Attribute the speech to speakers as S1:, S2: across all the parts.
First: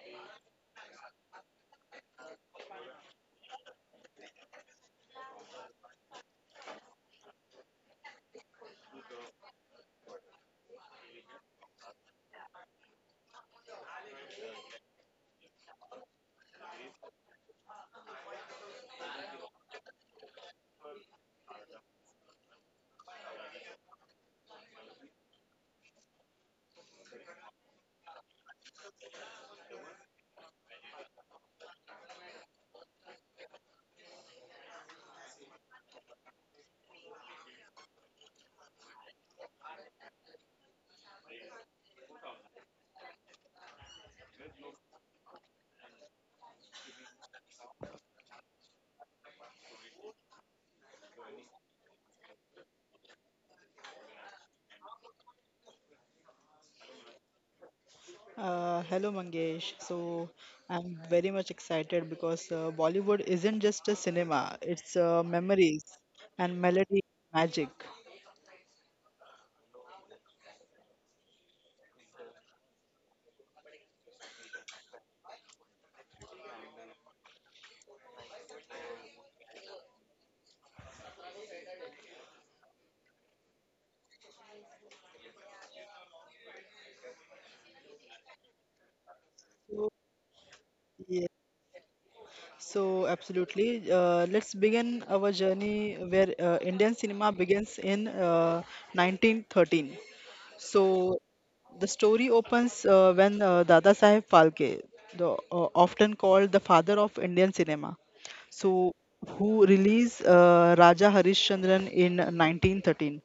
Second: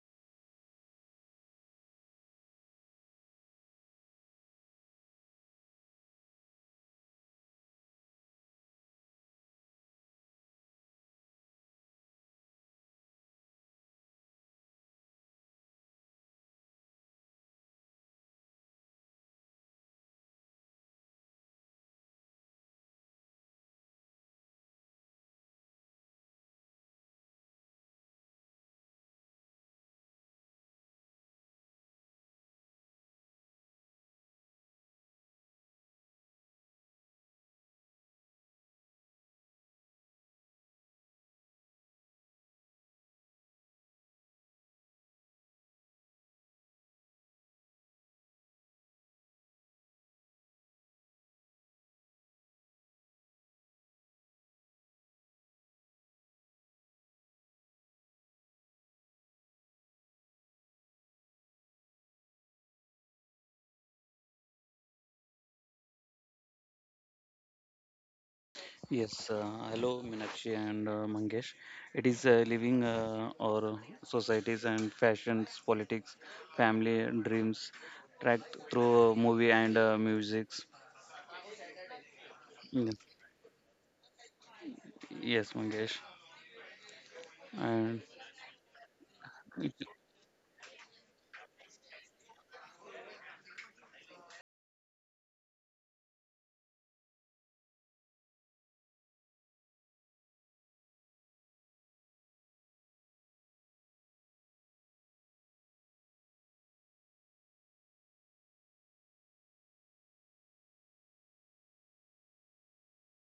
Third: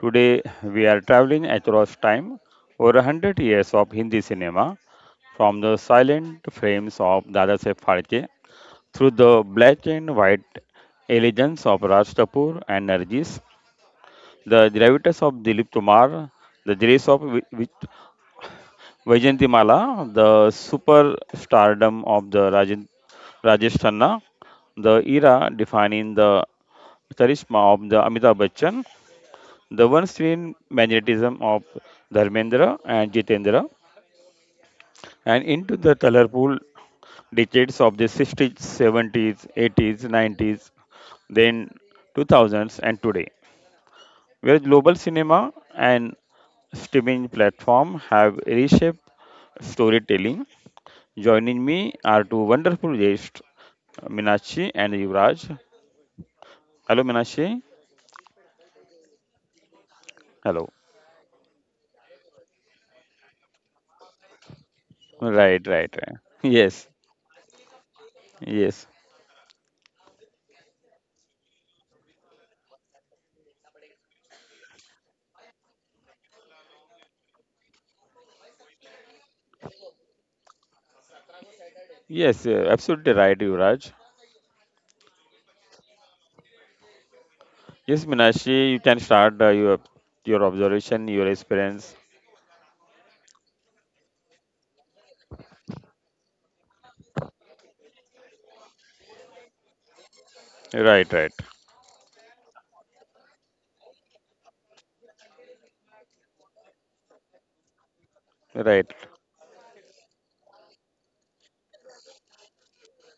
S1: Today we are traveling across time over 100 years of Hindi cinema, from the silent frames of Dadasaheb Phalke, through the black and white elegance of Raj Kapoor and Nargis, the gravitas of Dilip Kumar, the grace of Vajantimala, the superstardom of Rajesh Khanna, the era defining the charisma of the Amitabh Bachchan, the one-screen magnetism of Dharmendra and Jitendra, and into the colorful decades of the 60s, 70s, 80s, 90s, then 2000s and today, where global cinema and streaming platform have reshaped storytelling. Joining me are two wonderful guests, Minashi and Yuvraj. Hello, Minashi.
S2: Hello Mangesh.
S1: Hello.
S2: I'm very much excited because Bollywood isn't just a cinema, it's
S1: Right,
S2: memories
S1: right, right.
S2: and
S1: Yes,
S2: melody magic.
S1: yes,
S3: Yes, hello Meenakshi and Mangesh. It is living our societies and fashions, politics, family, and dreams tracked through movie and musics.
S1: yes,
S3: Mm,
S1: absolutely right, Yuvraj.
S3: yes, Mangesh. And
S1: Yes, Minashi, you can start
S2: So,
S1: your observation,
S2: yeah.
S1: your experience.
S2: Absolutely. Let's begin our journey where Indian cinema begins in 1913. So
S1: Right, right,
S2: the story opens when Dada Saheb Phalke, often called the father of Indian cinema, so
S1: right.
S2: who released Raja Harishchandran in 1913,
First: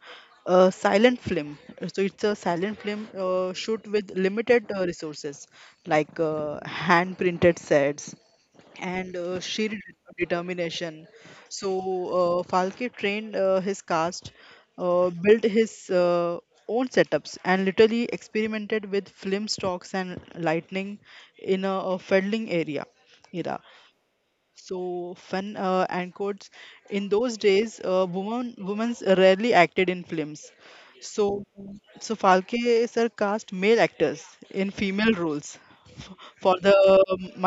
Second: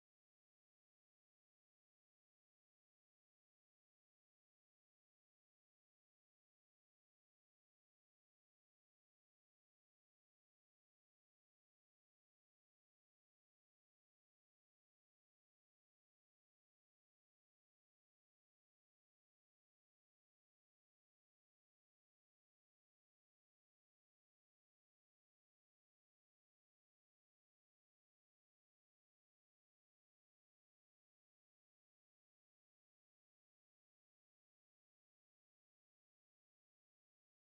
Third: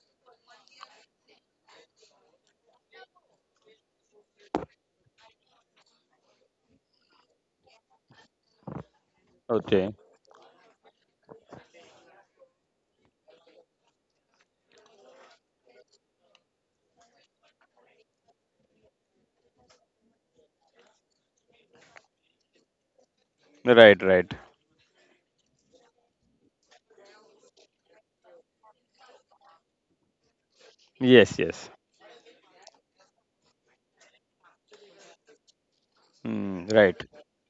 S2: a silent film. So it's a silent film shoot with limited resources, like hand printed sets, and sheer
S1: Okay.
S2: determination. So Falke trained his cast, built his own setups, and literally experimented with film stocks and lightning in a fiddling area. Era.
S1: Right, right.
S2: So fun and quotes. In those days, women rarely acted in films. So
S1: Yes, yes.
S2: so Falke sir cast male actors in female roles f- for
S1: Hmm,
S2: the
S1: right.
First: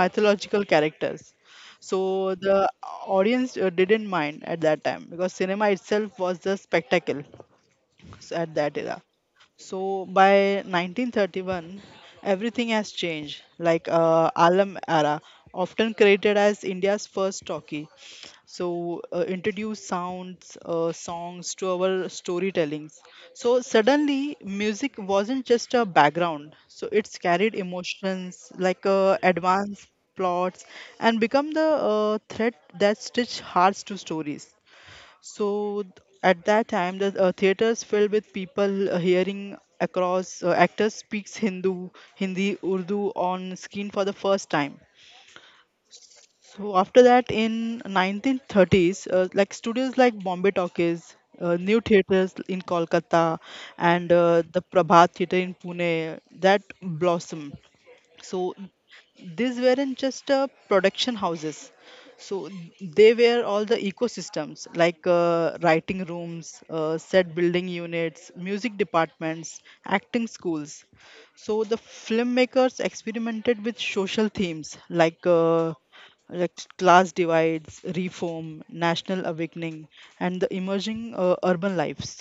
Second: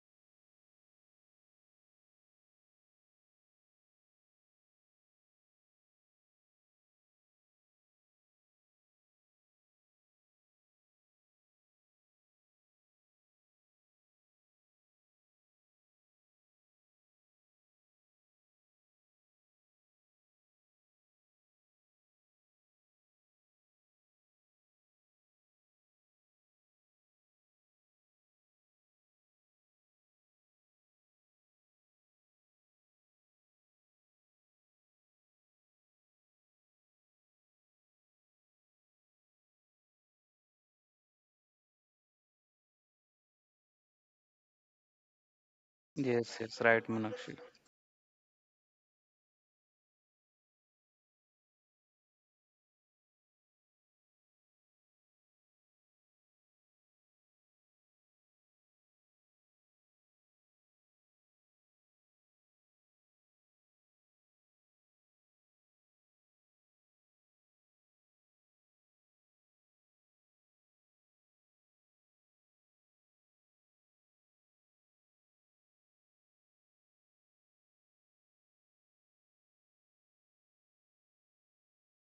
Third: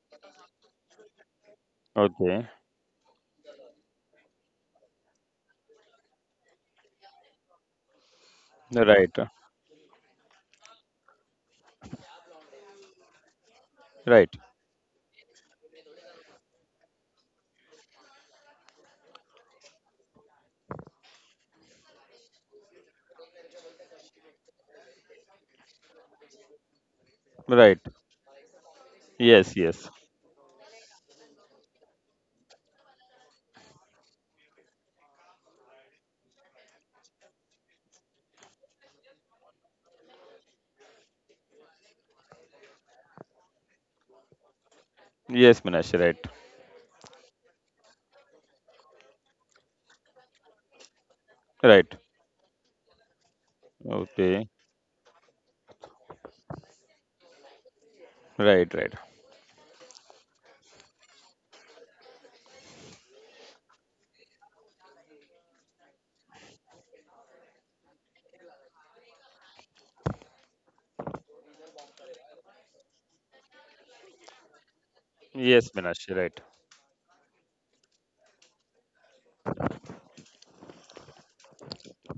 S2: mythological characters. So
S1: Okay.
S2: the audience didn't mind at that time because cinema itself was the spectacle at that era.
S1: Right,
S2: So by 1931, everything has changed. Like
S1: right,
S2: Alam era, often created as India's first talkie, so introduced sounds, songs to our storytellings. So suddenly, music wasn't just a background. So it's carried
S1: right.
S2: emotions, like
S1: Yes,
S2: advanced
S1: yes,
S2: plots, and become the thread that stitch hearts to stories. So th- at that time, the theaters filled with people hearing across actors speaks Hindi, Urdu on screen for the first time.
S1: yes, Minashi. Right,
S3: yes, yes,
S2: So
S3: right,
S2: after that,
S3: Meenakshi.
S2: in 1930s, like studios like Bombay Talkies, new
S1: right.
S2: theaters in Kolkata, and
S1: Okay.
S2: the Prabhat Theatre in Pune that blossom, so
S1: Right, right.
S2: these weren't just production houses, so they were all the ecosystems, like writing rooms, set building units, music departments, acting schools. So the filmmakers experimented with social themes, like
S1: Yes,
S2: uh,
S1: Minashi. Right.
S2: like class divides, reform, national awakening, and the emerging urban lives,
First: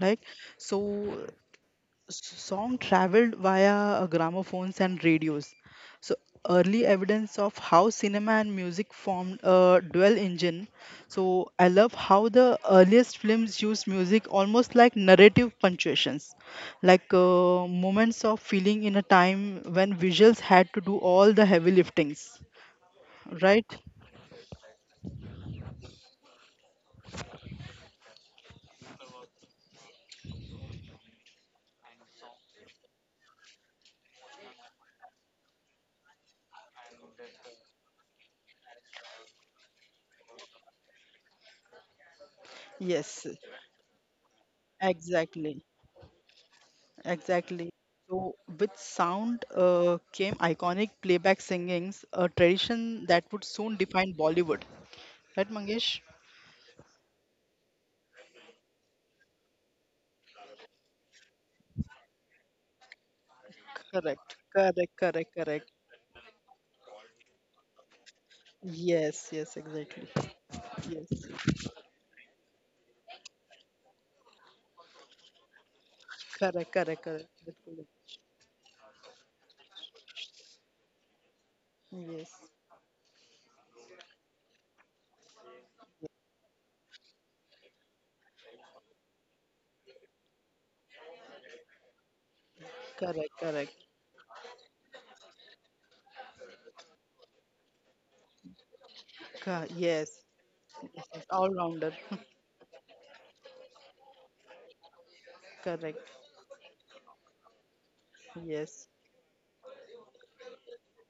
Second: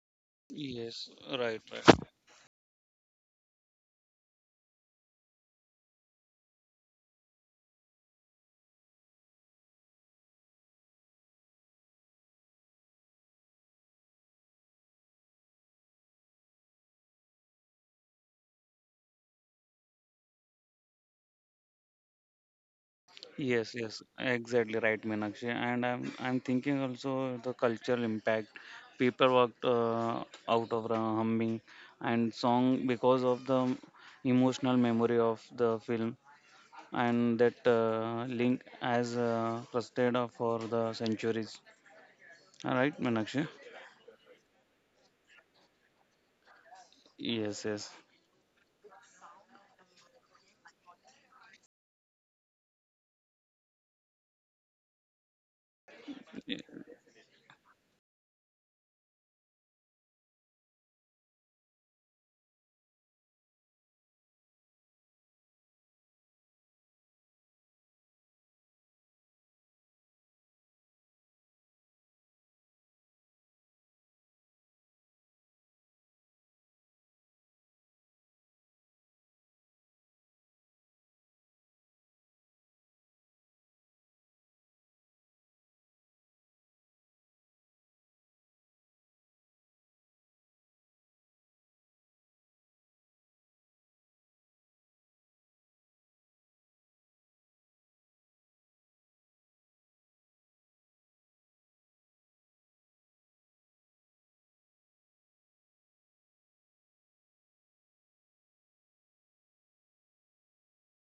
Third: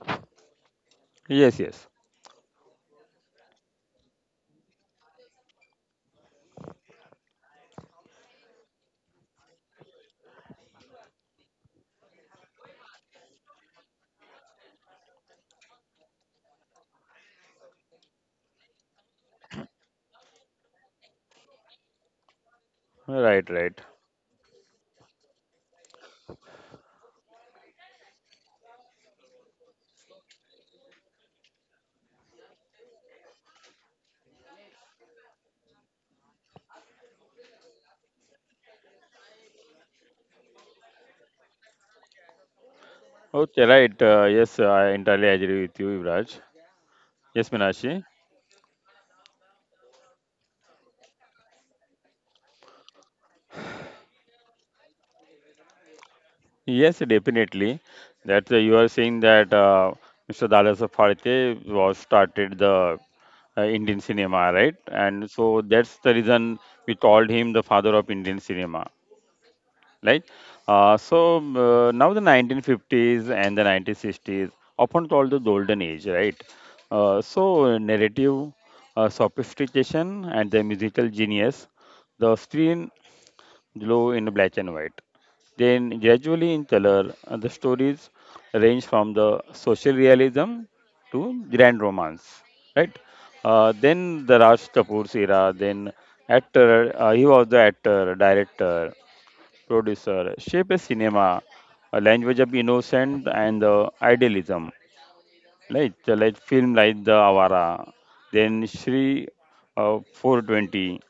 S2: like so
S3: Yes,
S1: Yes,
S3: right,
S1: yes.
S3: right.
S2: s- song traveled via gramophones and radios. So early evidence of how cinema and music formed a dual engine. So I love how the earliest films used music almost like narrative punctuations, like moments of feeling in a time when visuals had to do all the heavy liftings.
S1: Right,
S2: Right?
S3: Yes,
S1: right.
S3: yes, exactly right, Meenakshi. And I'm thinking also the cultural impact. People walked out of the humming and song because of the emotional memory of the film, and that link as trusted for the centuries. All right,
S2: Yes,
S3: Meenakshi.
S1: Okay, right. Yes, I entirely agree
S2: exactly.
S1: with you, Yuvraj. Yes,
S3: Yes,
S2: Exactly.
S3: yes,
S1: Minashi.
S2: So with sound came iconic playback singings, a tradition that would soon define Bollywood. Right, Mangesh?
S3: Y-
S1: Yes, definitely. That you are saying that Mr. Dalasa Phalke was started the Indian
S2: Correct,
S1: cinema, right?
S2: correct,
S1: And
S2: correct,
S1: so
S2: correct.
S1: that's the reason we called him the father of Indian cinema,
S2: Yes, yes, exactly.
S1: right?
S2: Yes,
S1: Now the 1950s and the 1960s, often called the golden age, right?
S2: correct, correct, correct. Bilkul.
S1: Narrative sophistication and the musical genius,
S2: Yes,
S1: the screen glow in black and white. Then, gradually in color, the stories range from the social realism to grand romance, right?
S2: correct, correct.
S1: Then the Raj Kapoor's era, then actor, he was the actor, director,
S2: Yes,
S1: producer, shape a
S2: yes, yes.
S1: cinema,
S2: All rounder.
S1: a language of innocence and idealism. Like
S2: Correct.
S1: the like film like the Avara, then
S2: Yes,
S1: Shri 420,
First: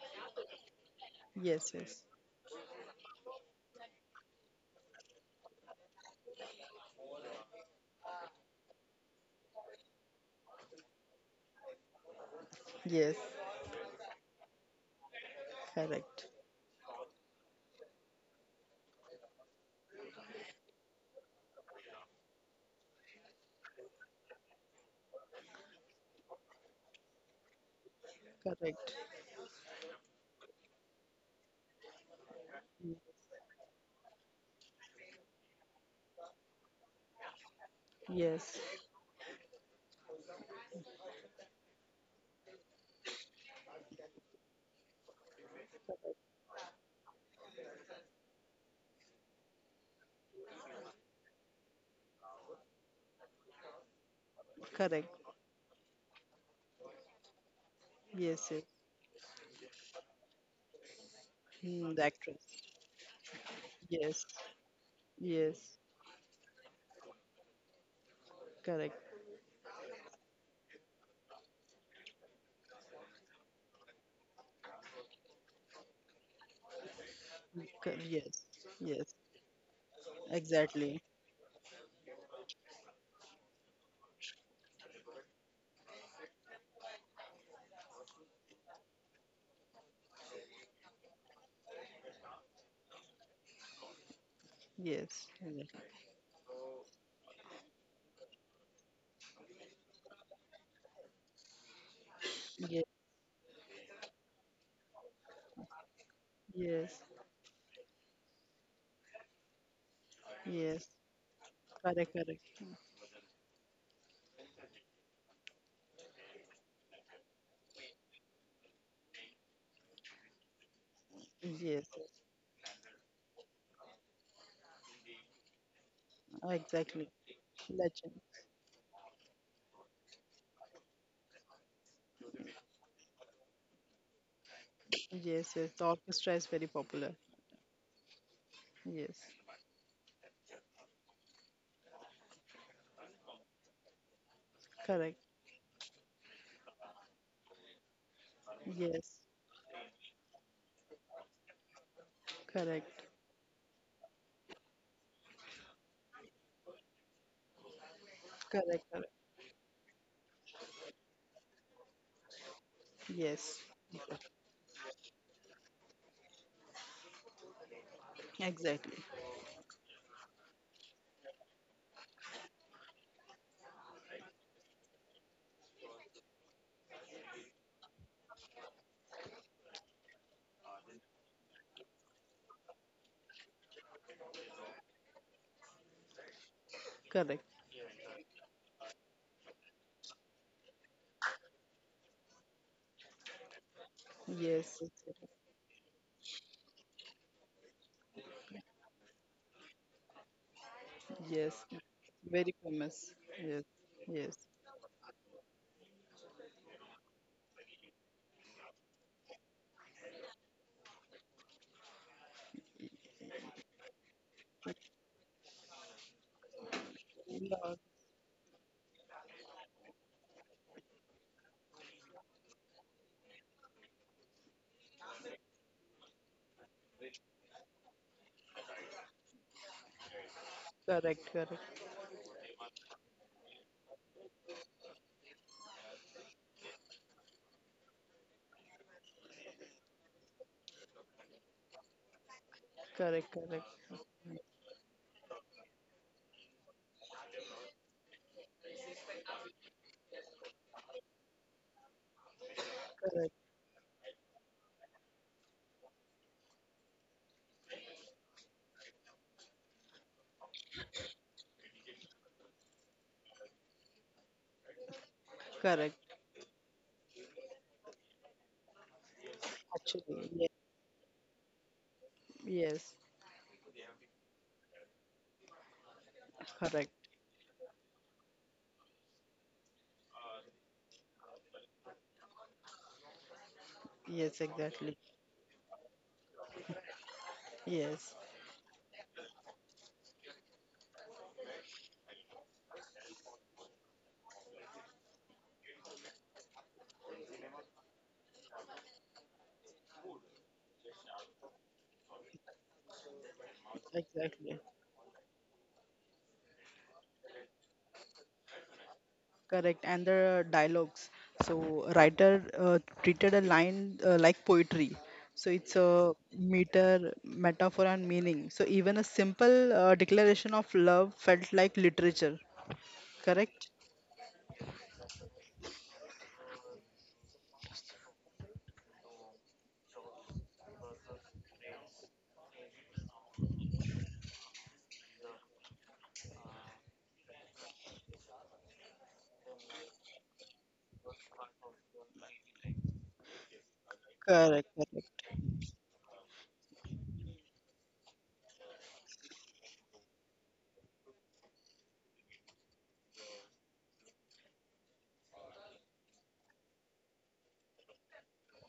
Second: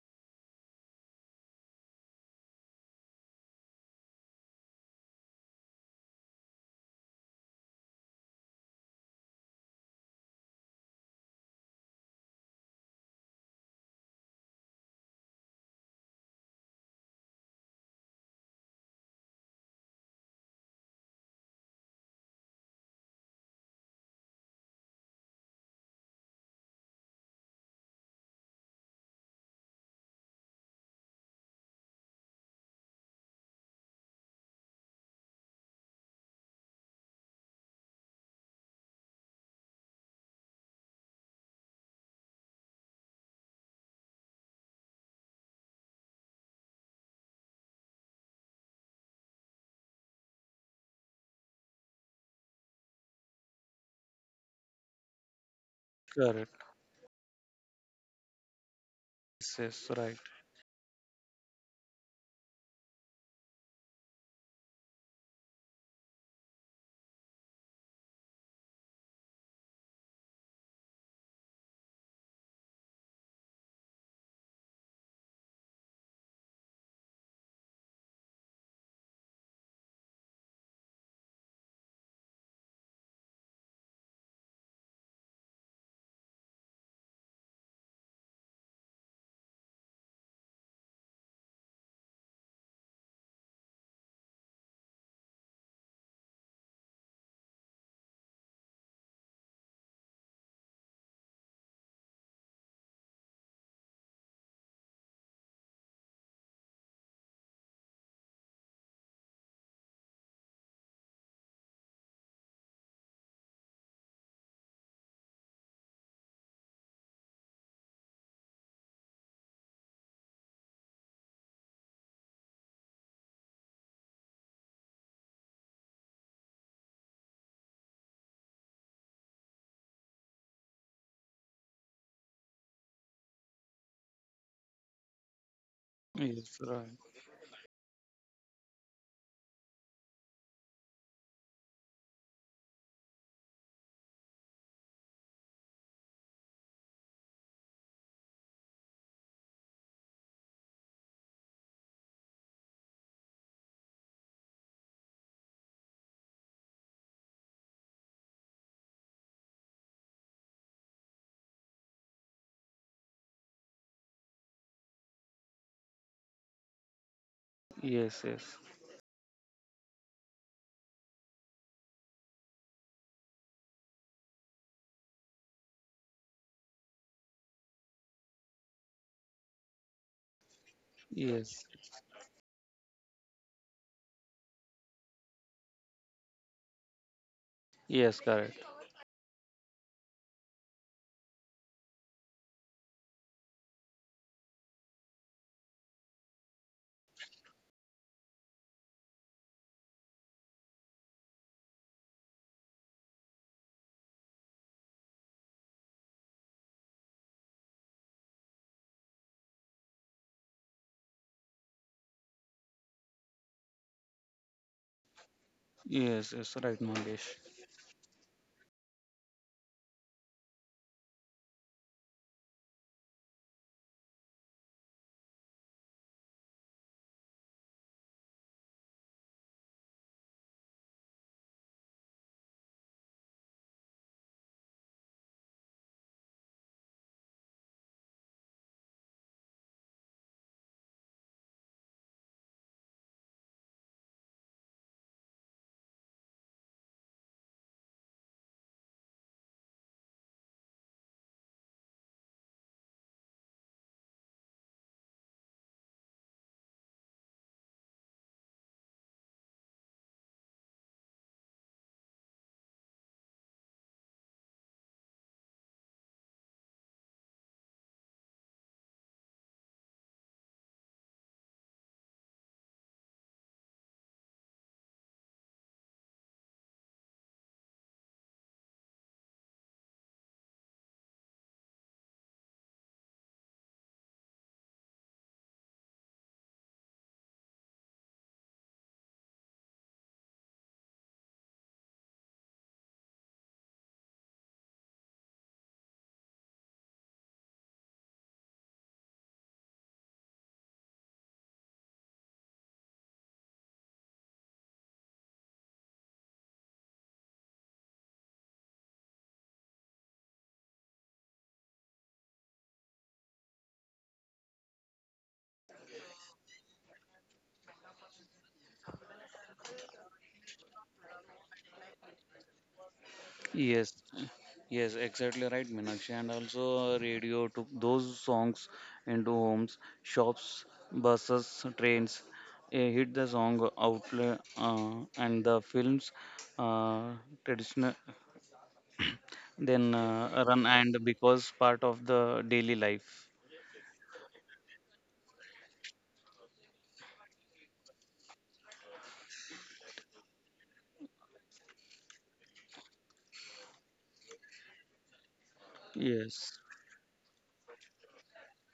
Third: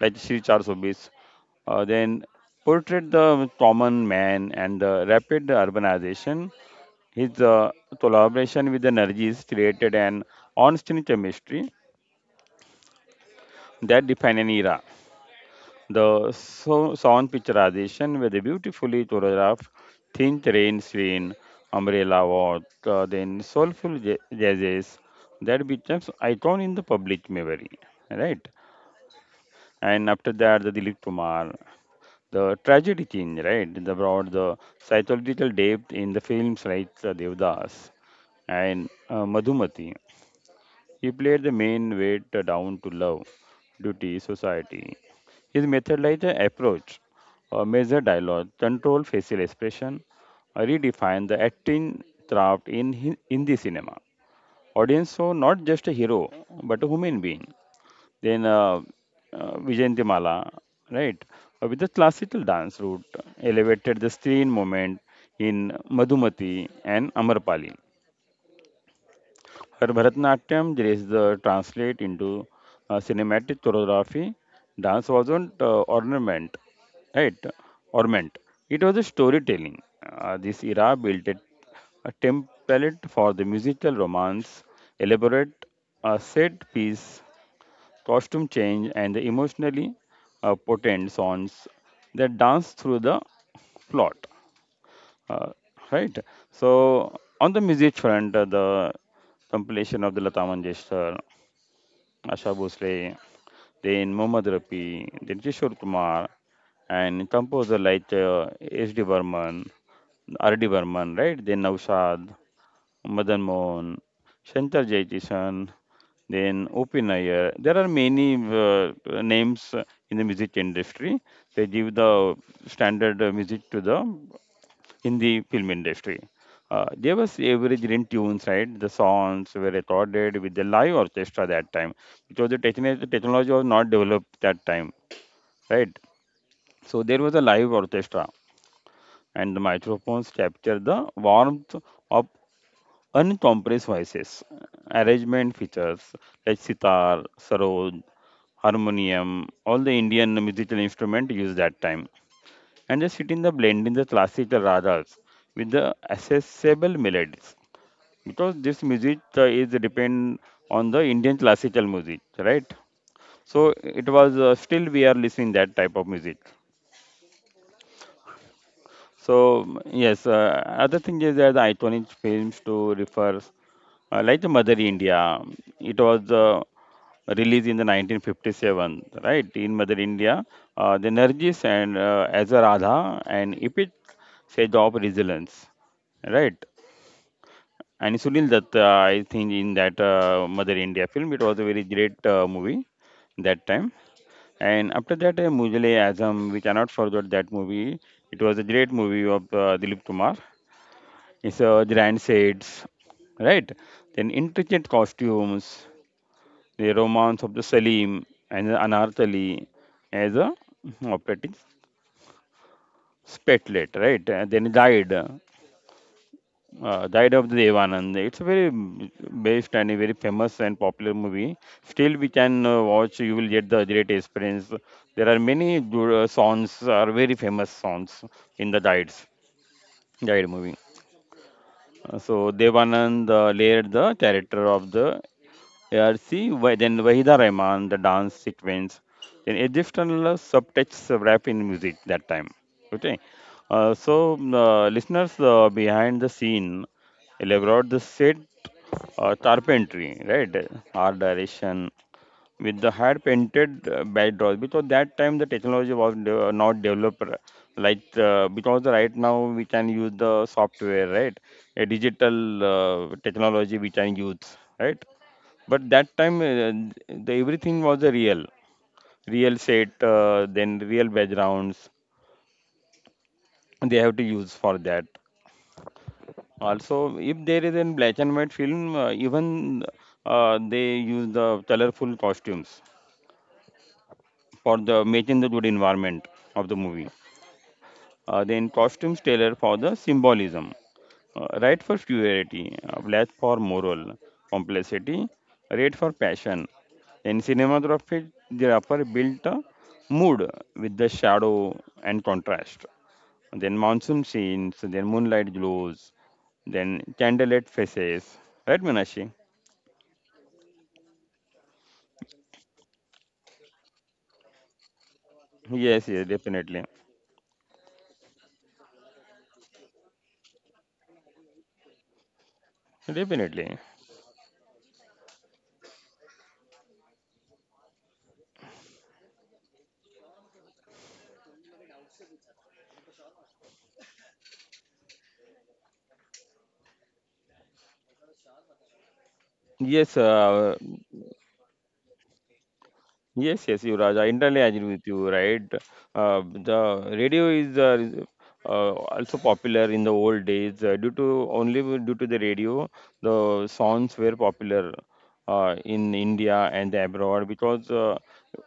S1: like Shri 420,
S2: yes, yes,
S1: then portrait the common man and the rapid urbanization. His collaboration with the Nargis created an on-screen chemistry
S2: yes.
S1: that defined an era.
S2: Correct,
S1: The sound picturization with a beautifully choreographed thin rain scene, umbrella walk, then soulful jazzes that becomes icon in the public memory, right?
S2: correct.
S1: And after that, the Dilip Kumar, the tragedy king, right? The brought the psychological depth in the films like Devdas
S2: Yes,
S1: and Madhumati. He played the main weight down to love, duty, society. His method like the approach, measure dialogue, control facial expression, redefine the acting craft in in the cinema.
S2: correct.
S1: Audience saw not just a hero
S3: correct.
S1: but a human being. Then
S2: Yes, yes.
S3: Yes, yes, right.
S1: Vijayantimala, right, with the
S2: Hmm, the
S1: classical
S2: actress.
S1: dance route, elevated the
S2: Yes,
S1: screen moment in
S2: yes,
S1: Madhumati and Amarpali.
S2: correct.
S1: Her Bharatanatyam is translate into cinematic choreography. Dance wasn't ornament, right? Ornament.
S2: Yes,
S1: It was a
S2: yes,
S1: storytelling. This era
S2: exactly.
S1: built a template for the musical romance, elaborate set piece, costume change, and the emotionally potent songs that dance through the plot.
S2: Yes,
S1: Uh,
S2: yes,
S1: right. So on the music front, the compilation of the Lata Mangeshkar, Asha
S2: yes,
S1: Bhosle, then Mohammad Rafi, then Kishore Kumar,
S2: yes,
S1: and composer like S.D. Burman, R.D.
S2: yes.
S1: Burman, right? Then
S2: Correct,
S1: Naushad,
S2: correct.
S1: Madan Mohan, Shankar Jaikishan, then O.P. Nair. There are many names in the music industry. They
S2: Yes,
S1: give the standard music to the in the film industry.
S2: exactly.
S1: There was average in
S2: Legend.
S1: tunes, right? The songs were recorded with the live orchestra that time, because the the technology was not developed that time,
S2: Yes, yes. The
S1: right?
S2: orchestra is
S3: Yes,
S2: very
S3: right.
S1: So
S2: popular.
S1: there was a live orchestra,
S2: Yes,
S1: and the microphones captured the warmth of uncompressed voices.
S2: correct.
S1: Arrangement features like sitar, sarod,
S2: Yes,
S1: harmonium, all the Indian musical instrument used that time, and
S2: correct.
S1: just sit in the blend in the classical ragas with the accessible melodies, because this
S2: Correct, correct.
S1: music is depend on the Indian classical music, right?
S2: Yes,
S1: So it was still we are listening that type of music.
S3: Yes, yes,
S2: exactly.
S1: So yes, other thing is that the iconic films to refer. Like the Mother India, it was released in the 1957, right? In Mother India, the Nargis
S3: yes,
S1: and as a Radha and Ipit sage of resilience, right?
S2: Correct.
S1: And
S3: yes,
S1: Sunil
S3: correct.
S1: Datta, I think in that Mother India film, it was a very great movie that time.
S2: Yes,
S1: And
S2: yes,
S1: after that, Mujale Azam, we cannot forget that movie. It was a great movie of Dilip Kumar.
S2: yes,
S1: It's
S2: yes.
S1: grand
S2: Very
S1: sets,
S2: famous. Yes,
S1: right? Then
S2: yes.
S1: intricate costumes the Romance of the Salim and the Anartali as a operating spatlet, right? And then he died,
S3: Yes, yes, right, Mangesh.
S1: died of the
S2: No,
S1: Devanand. It's a very mm, based and a very famous and popular movie. Still, we can watch. You will get the great experience. There are many songs are very famous songs in the Dides, Died movie.
S2: correct, correct,
S1: So Devanand layered the character of the yeah, then Wahida Rahman, the dance sequence, then Egyptian subtext rap in music that time. Okay.
S2: correct, correct,
S1: Listeners behind the scene elaborate the set carpentry, right? Art direction with the hand
S2: correct,
S1: painted backdrops because that time the technology was not developed like because right now we can use the software, right? A digital technology we can use, right? But
S2: correct.
S1: that time the everything was a real set
S2: Actually, yes.
S1: then real backgrounds
S2: Yes,
S1: they have to use for that,
S2: correct.
S1: also if there is a black and white film even they use the colorful costumes
S2: Yes,
S1: for
S2: exactly.
S1: the making the good environment of the movie,
S2: Yes,
S1: then costumes tailor for the symbolism, right for purity, left for moral complexity, right for passion. In cinematography, the upper built a mood with the shadow and contrast. Then monsoon
S2: exactly.
S1: scenes, then moonlight glows, then candlelit faces. Right, Meenakshi?
S2: Correct. And the dialogues. So writer treated a line like poetry. So it's
S1: Yes,
S2: a
S1: yes, definitely.
S2: meter, metaphor, and meaning. So even a simple declaration of love felt like literature. Correct?
S1: Definitely.
S3: Yes, yes, exactly right, Meenakshi. And also radio took those songs into homes, shops, buses, trains. Hit the song outlet uh, and the films uh, traditional then
S1: Yes,
S3: run and because part of the daily life.
S1: yes, yes, Yuvraj, I entirely
S2: Correct.
S1: agree with
S2: Correct.
S1: you, right? The radio is also popular in the old days due to the radio, the songs were popular in
S3: Yes,
S1: India and abroad, because uh,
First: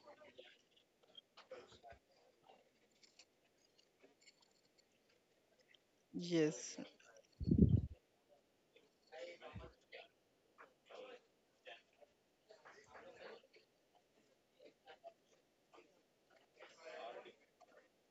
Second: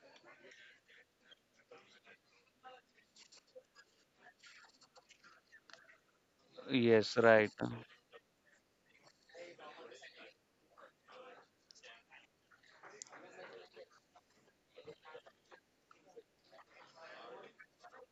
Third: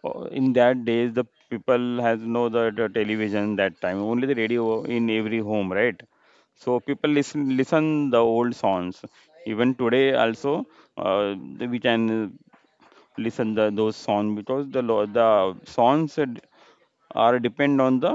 S1: uh, in that days the people has no the, the television that time, only the radio in every home, right?
S2: Yes.
S1: So people
S3: yes, right.
S1: listen the old songs. Even today also, uh, we can listen the those songs, because the the songs are are depend on the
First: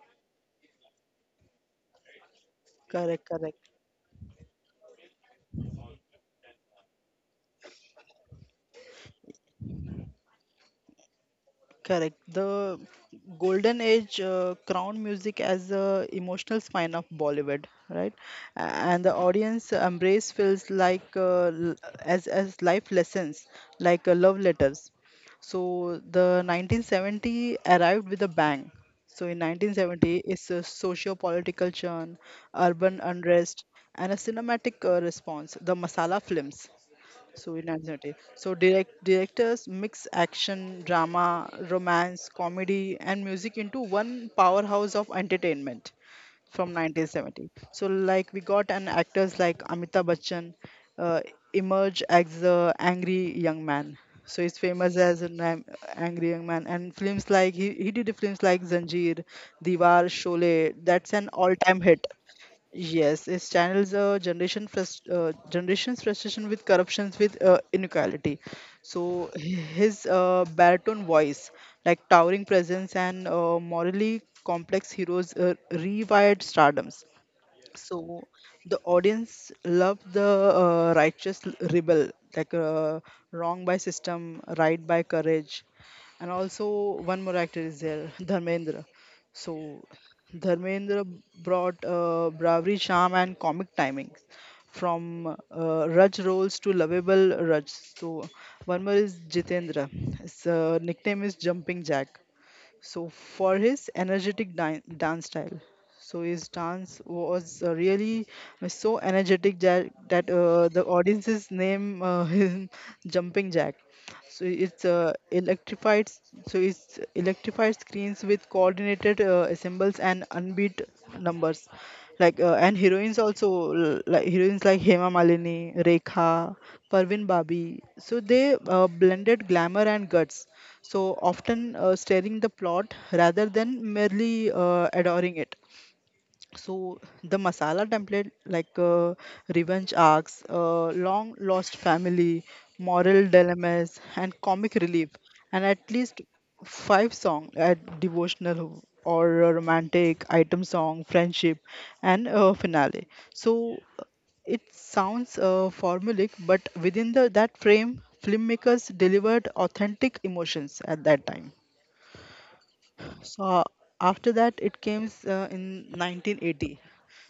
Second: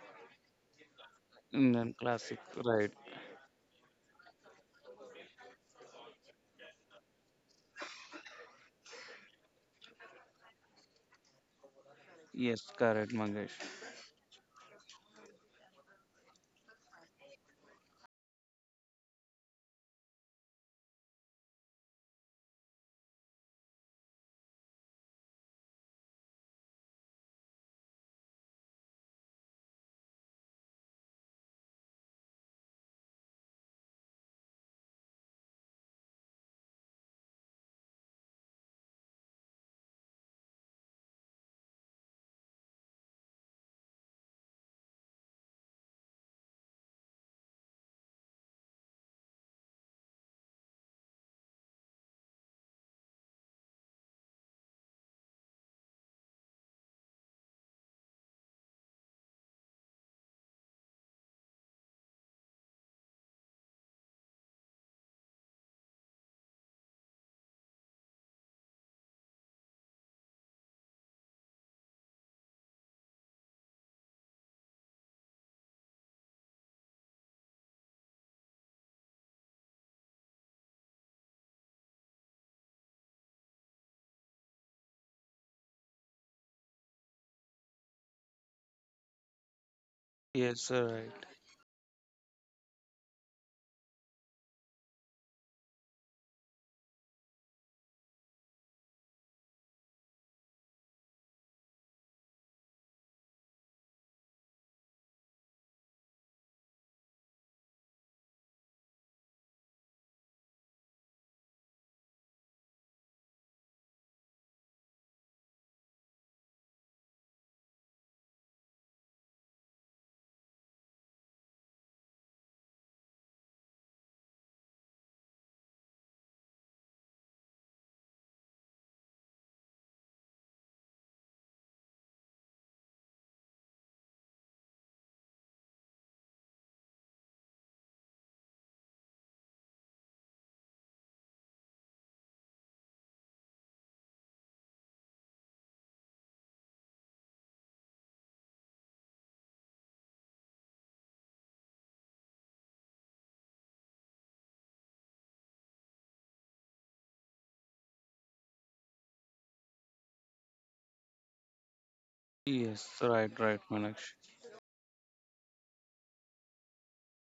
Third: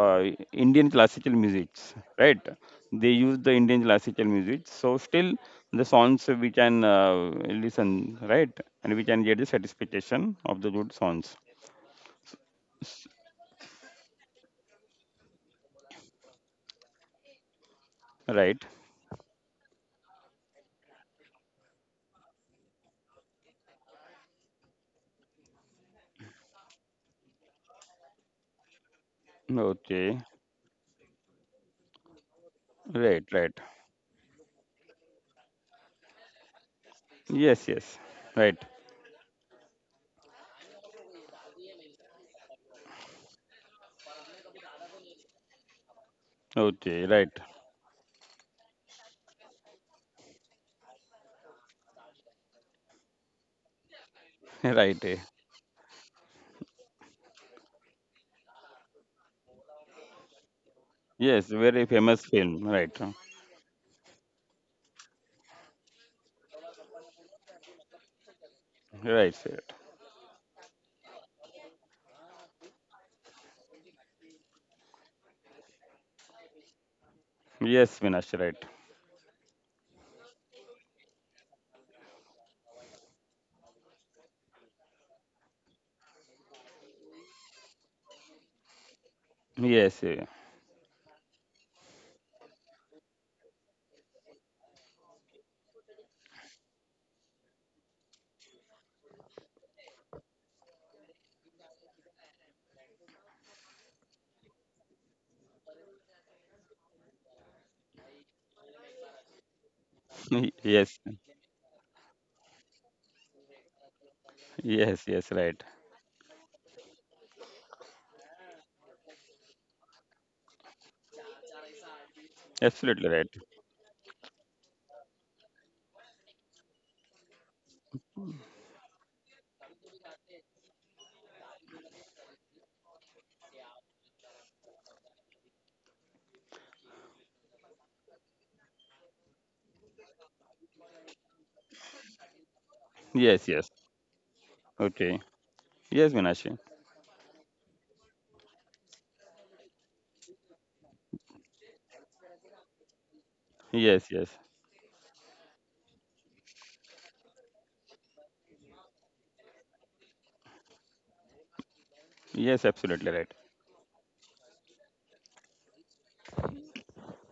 S1: uh, Indian classical musics,
S3: And classic,
S1: right?
S3: right.
S1: They
S2: Correct.
S1: use the
S2: Correct.
S1: Indian classical music, so still the songs we can listen, right? And we can get the satisfaction of the good songs,
S2: Correct.
S3: Yes,
S2: The
S3: correct, Mangesh.
S2: golden age crowned music as the emotional spine of Bollywood, right?
S1: right?
S2: A- And the audience embrace feels like as life lessons, like love letters. So the 1970 arrived with a bang. So in 1970,
S1: Okay,
S2: it's a socio-political churn, urban
S1: right, right.
S2: unrest, and a cinematic response. The masala films so
S1: Yes,
S2: in
S1: yes,
S2: anxiety. So
S1: right.
S2: directors mix action, drama, romance, comedy, and music into one powerhouse of entertainment from
S1: Okay, right,
S2: 1970. So like we got an actors like Amitabh Bachchan uh, emerge as the angry young man. So he's famous
S1: right. Eh.
S2: as an angry young man, and films like he did films like Zanjeer, Diwar, Sholay. That's an
S1: Yes,
S2: all-time
S1: very
S2: hit.
S1: famous film, right?
S2: Yes, it channels a generation's frustration with corruptions with inequality.
S1: Right,
S2: So
S1: right.
S2: his baritone voice, like towering presence and morally complex heroes, rewired stardoms.
S1: Yes,
S2: So
S1: Vinash, right.
S2: the audience love the righteous rebel, like wrong by system, right by courage, and also one more actor is there, Dharmendra. So
S1: Yes, eh.
S3: Yes,
S2: Dharmendra
S3: right.
S2: brought bravery, charm, and comic timings from Raj roles to lovable Raj. So one more is Jitendra. His nickname is Jumping Jack, so for his energetic dance style. So his dance was really so energetic that the
S1: Yes.
S2: audience's name him jumping jack. So it's
S1: Yes, yes, right.
S2: electrified screens with coordinated symbols and unbeat numbers, and
S1: Absolutely
S2: heroines
S1: right.
S2: also like heroines like Hema Malini, Rekha, Parvin Babi. So they blended glamour and guts. So often steering the plot rather than merely adoring it. So the masala template, like revenge arcs, long lost family, moral
S1: Yes, yes.
S2: dilemmas, and comic relief,
S1: Okay.
S2: and at
S1: Yes,
S2: least
S1: Minashi.
S2: five song at devotional or a romantic item song, friendship, and finale. So
S1: Yes, yes.
S2: it sounds formulaic, but within the that frame, filmmakers delivered authentic emotions at that time.
S1: Yes,
S3: Yes,
S1: absolutely
S3: right,
S1: right.
S3: right,
S2: So
S3: Manakshi.
S2: after that, it came in 1980.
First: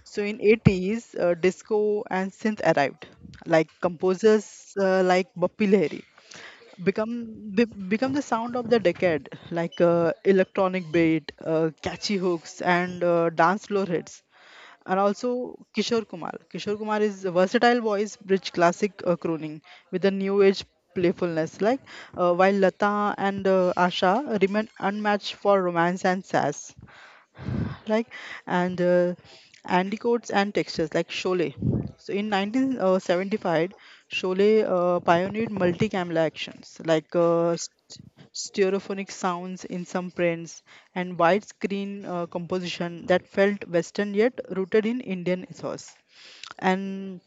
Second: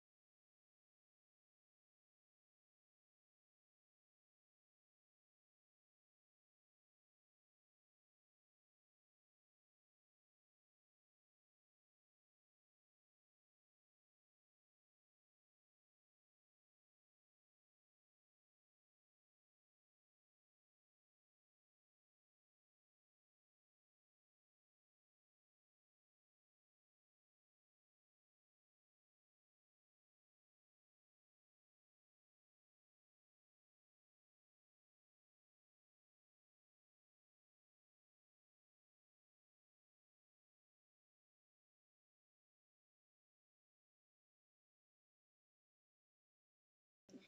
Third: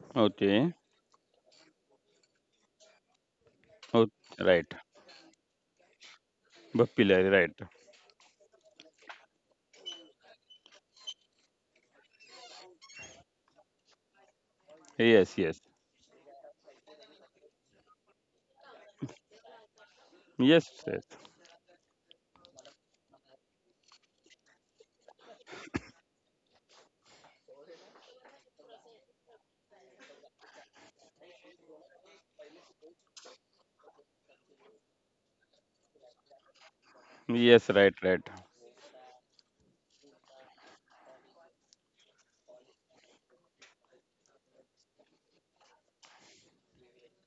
S2: So in
S1: Okay.
S2: 80s, disco and synth arrived. Like
S1: Oh, right.
S2: composers like Bappi Lahiri
S1: Bhakti Lahiri,
S2: become
S1: right.
S2: become the sound of the decade. Like electronic beat, catchy hooks, and dance floor hits. And
S1: Yes,
S2: also
S1: yes.
S2: Kishore Kumar. Kishore Kumar is a versatile voice, rich classic crooning with a new age
S1: Yes, yes.
S2: playfulness. Like while Lata and Asha remain unmatched for romance and sass, like and anticoats and textures like Sholay. So in 1975, Sholay pioneered multi-camera actions, like
S1: Yes, right, right.
S2: stereophonic sounds in some prints and widescreen composition that felt Western yet rooted in Indian ethos. And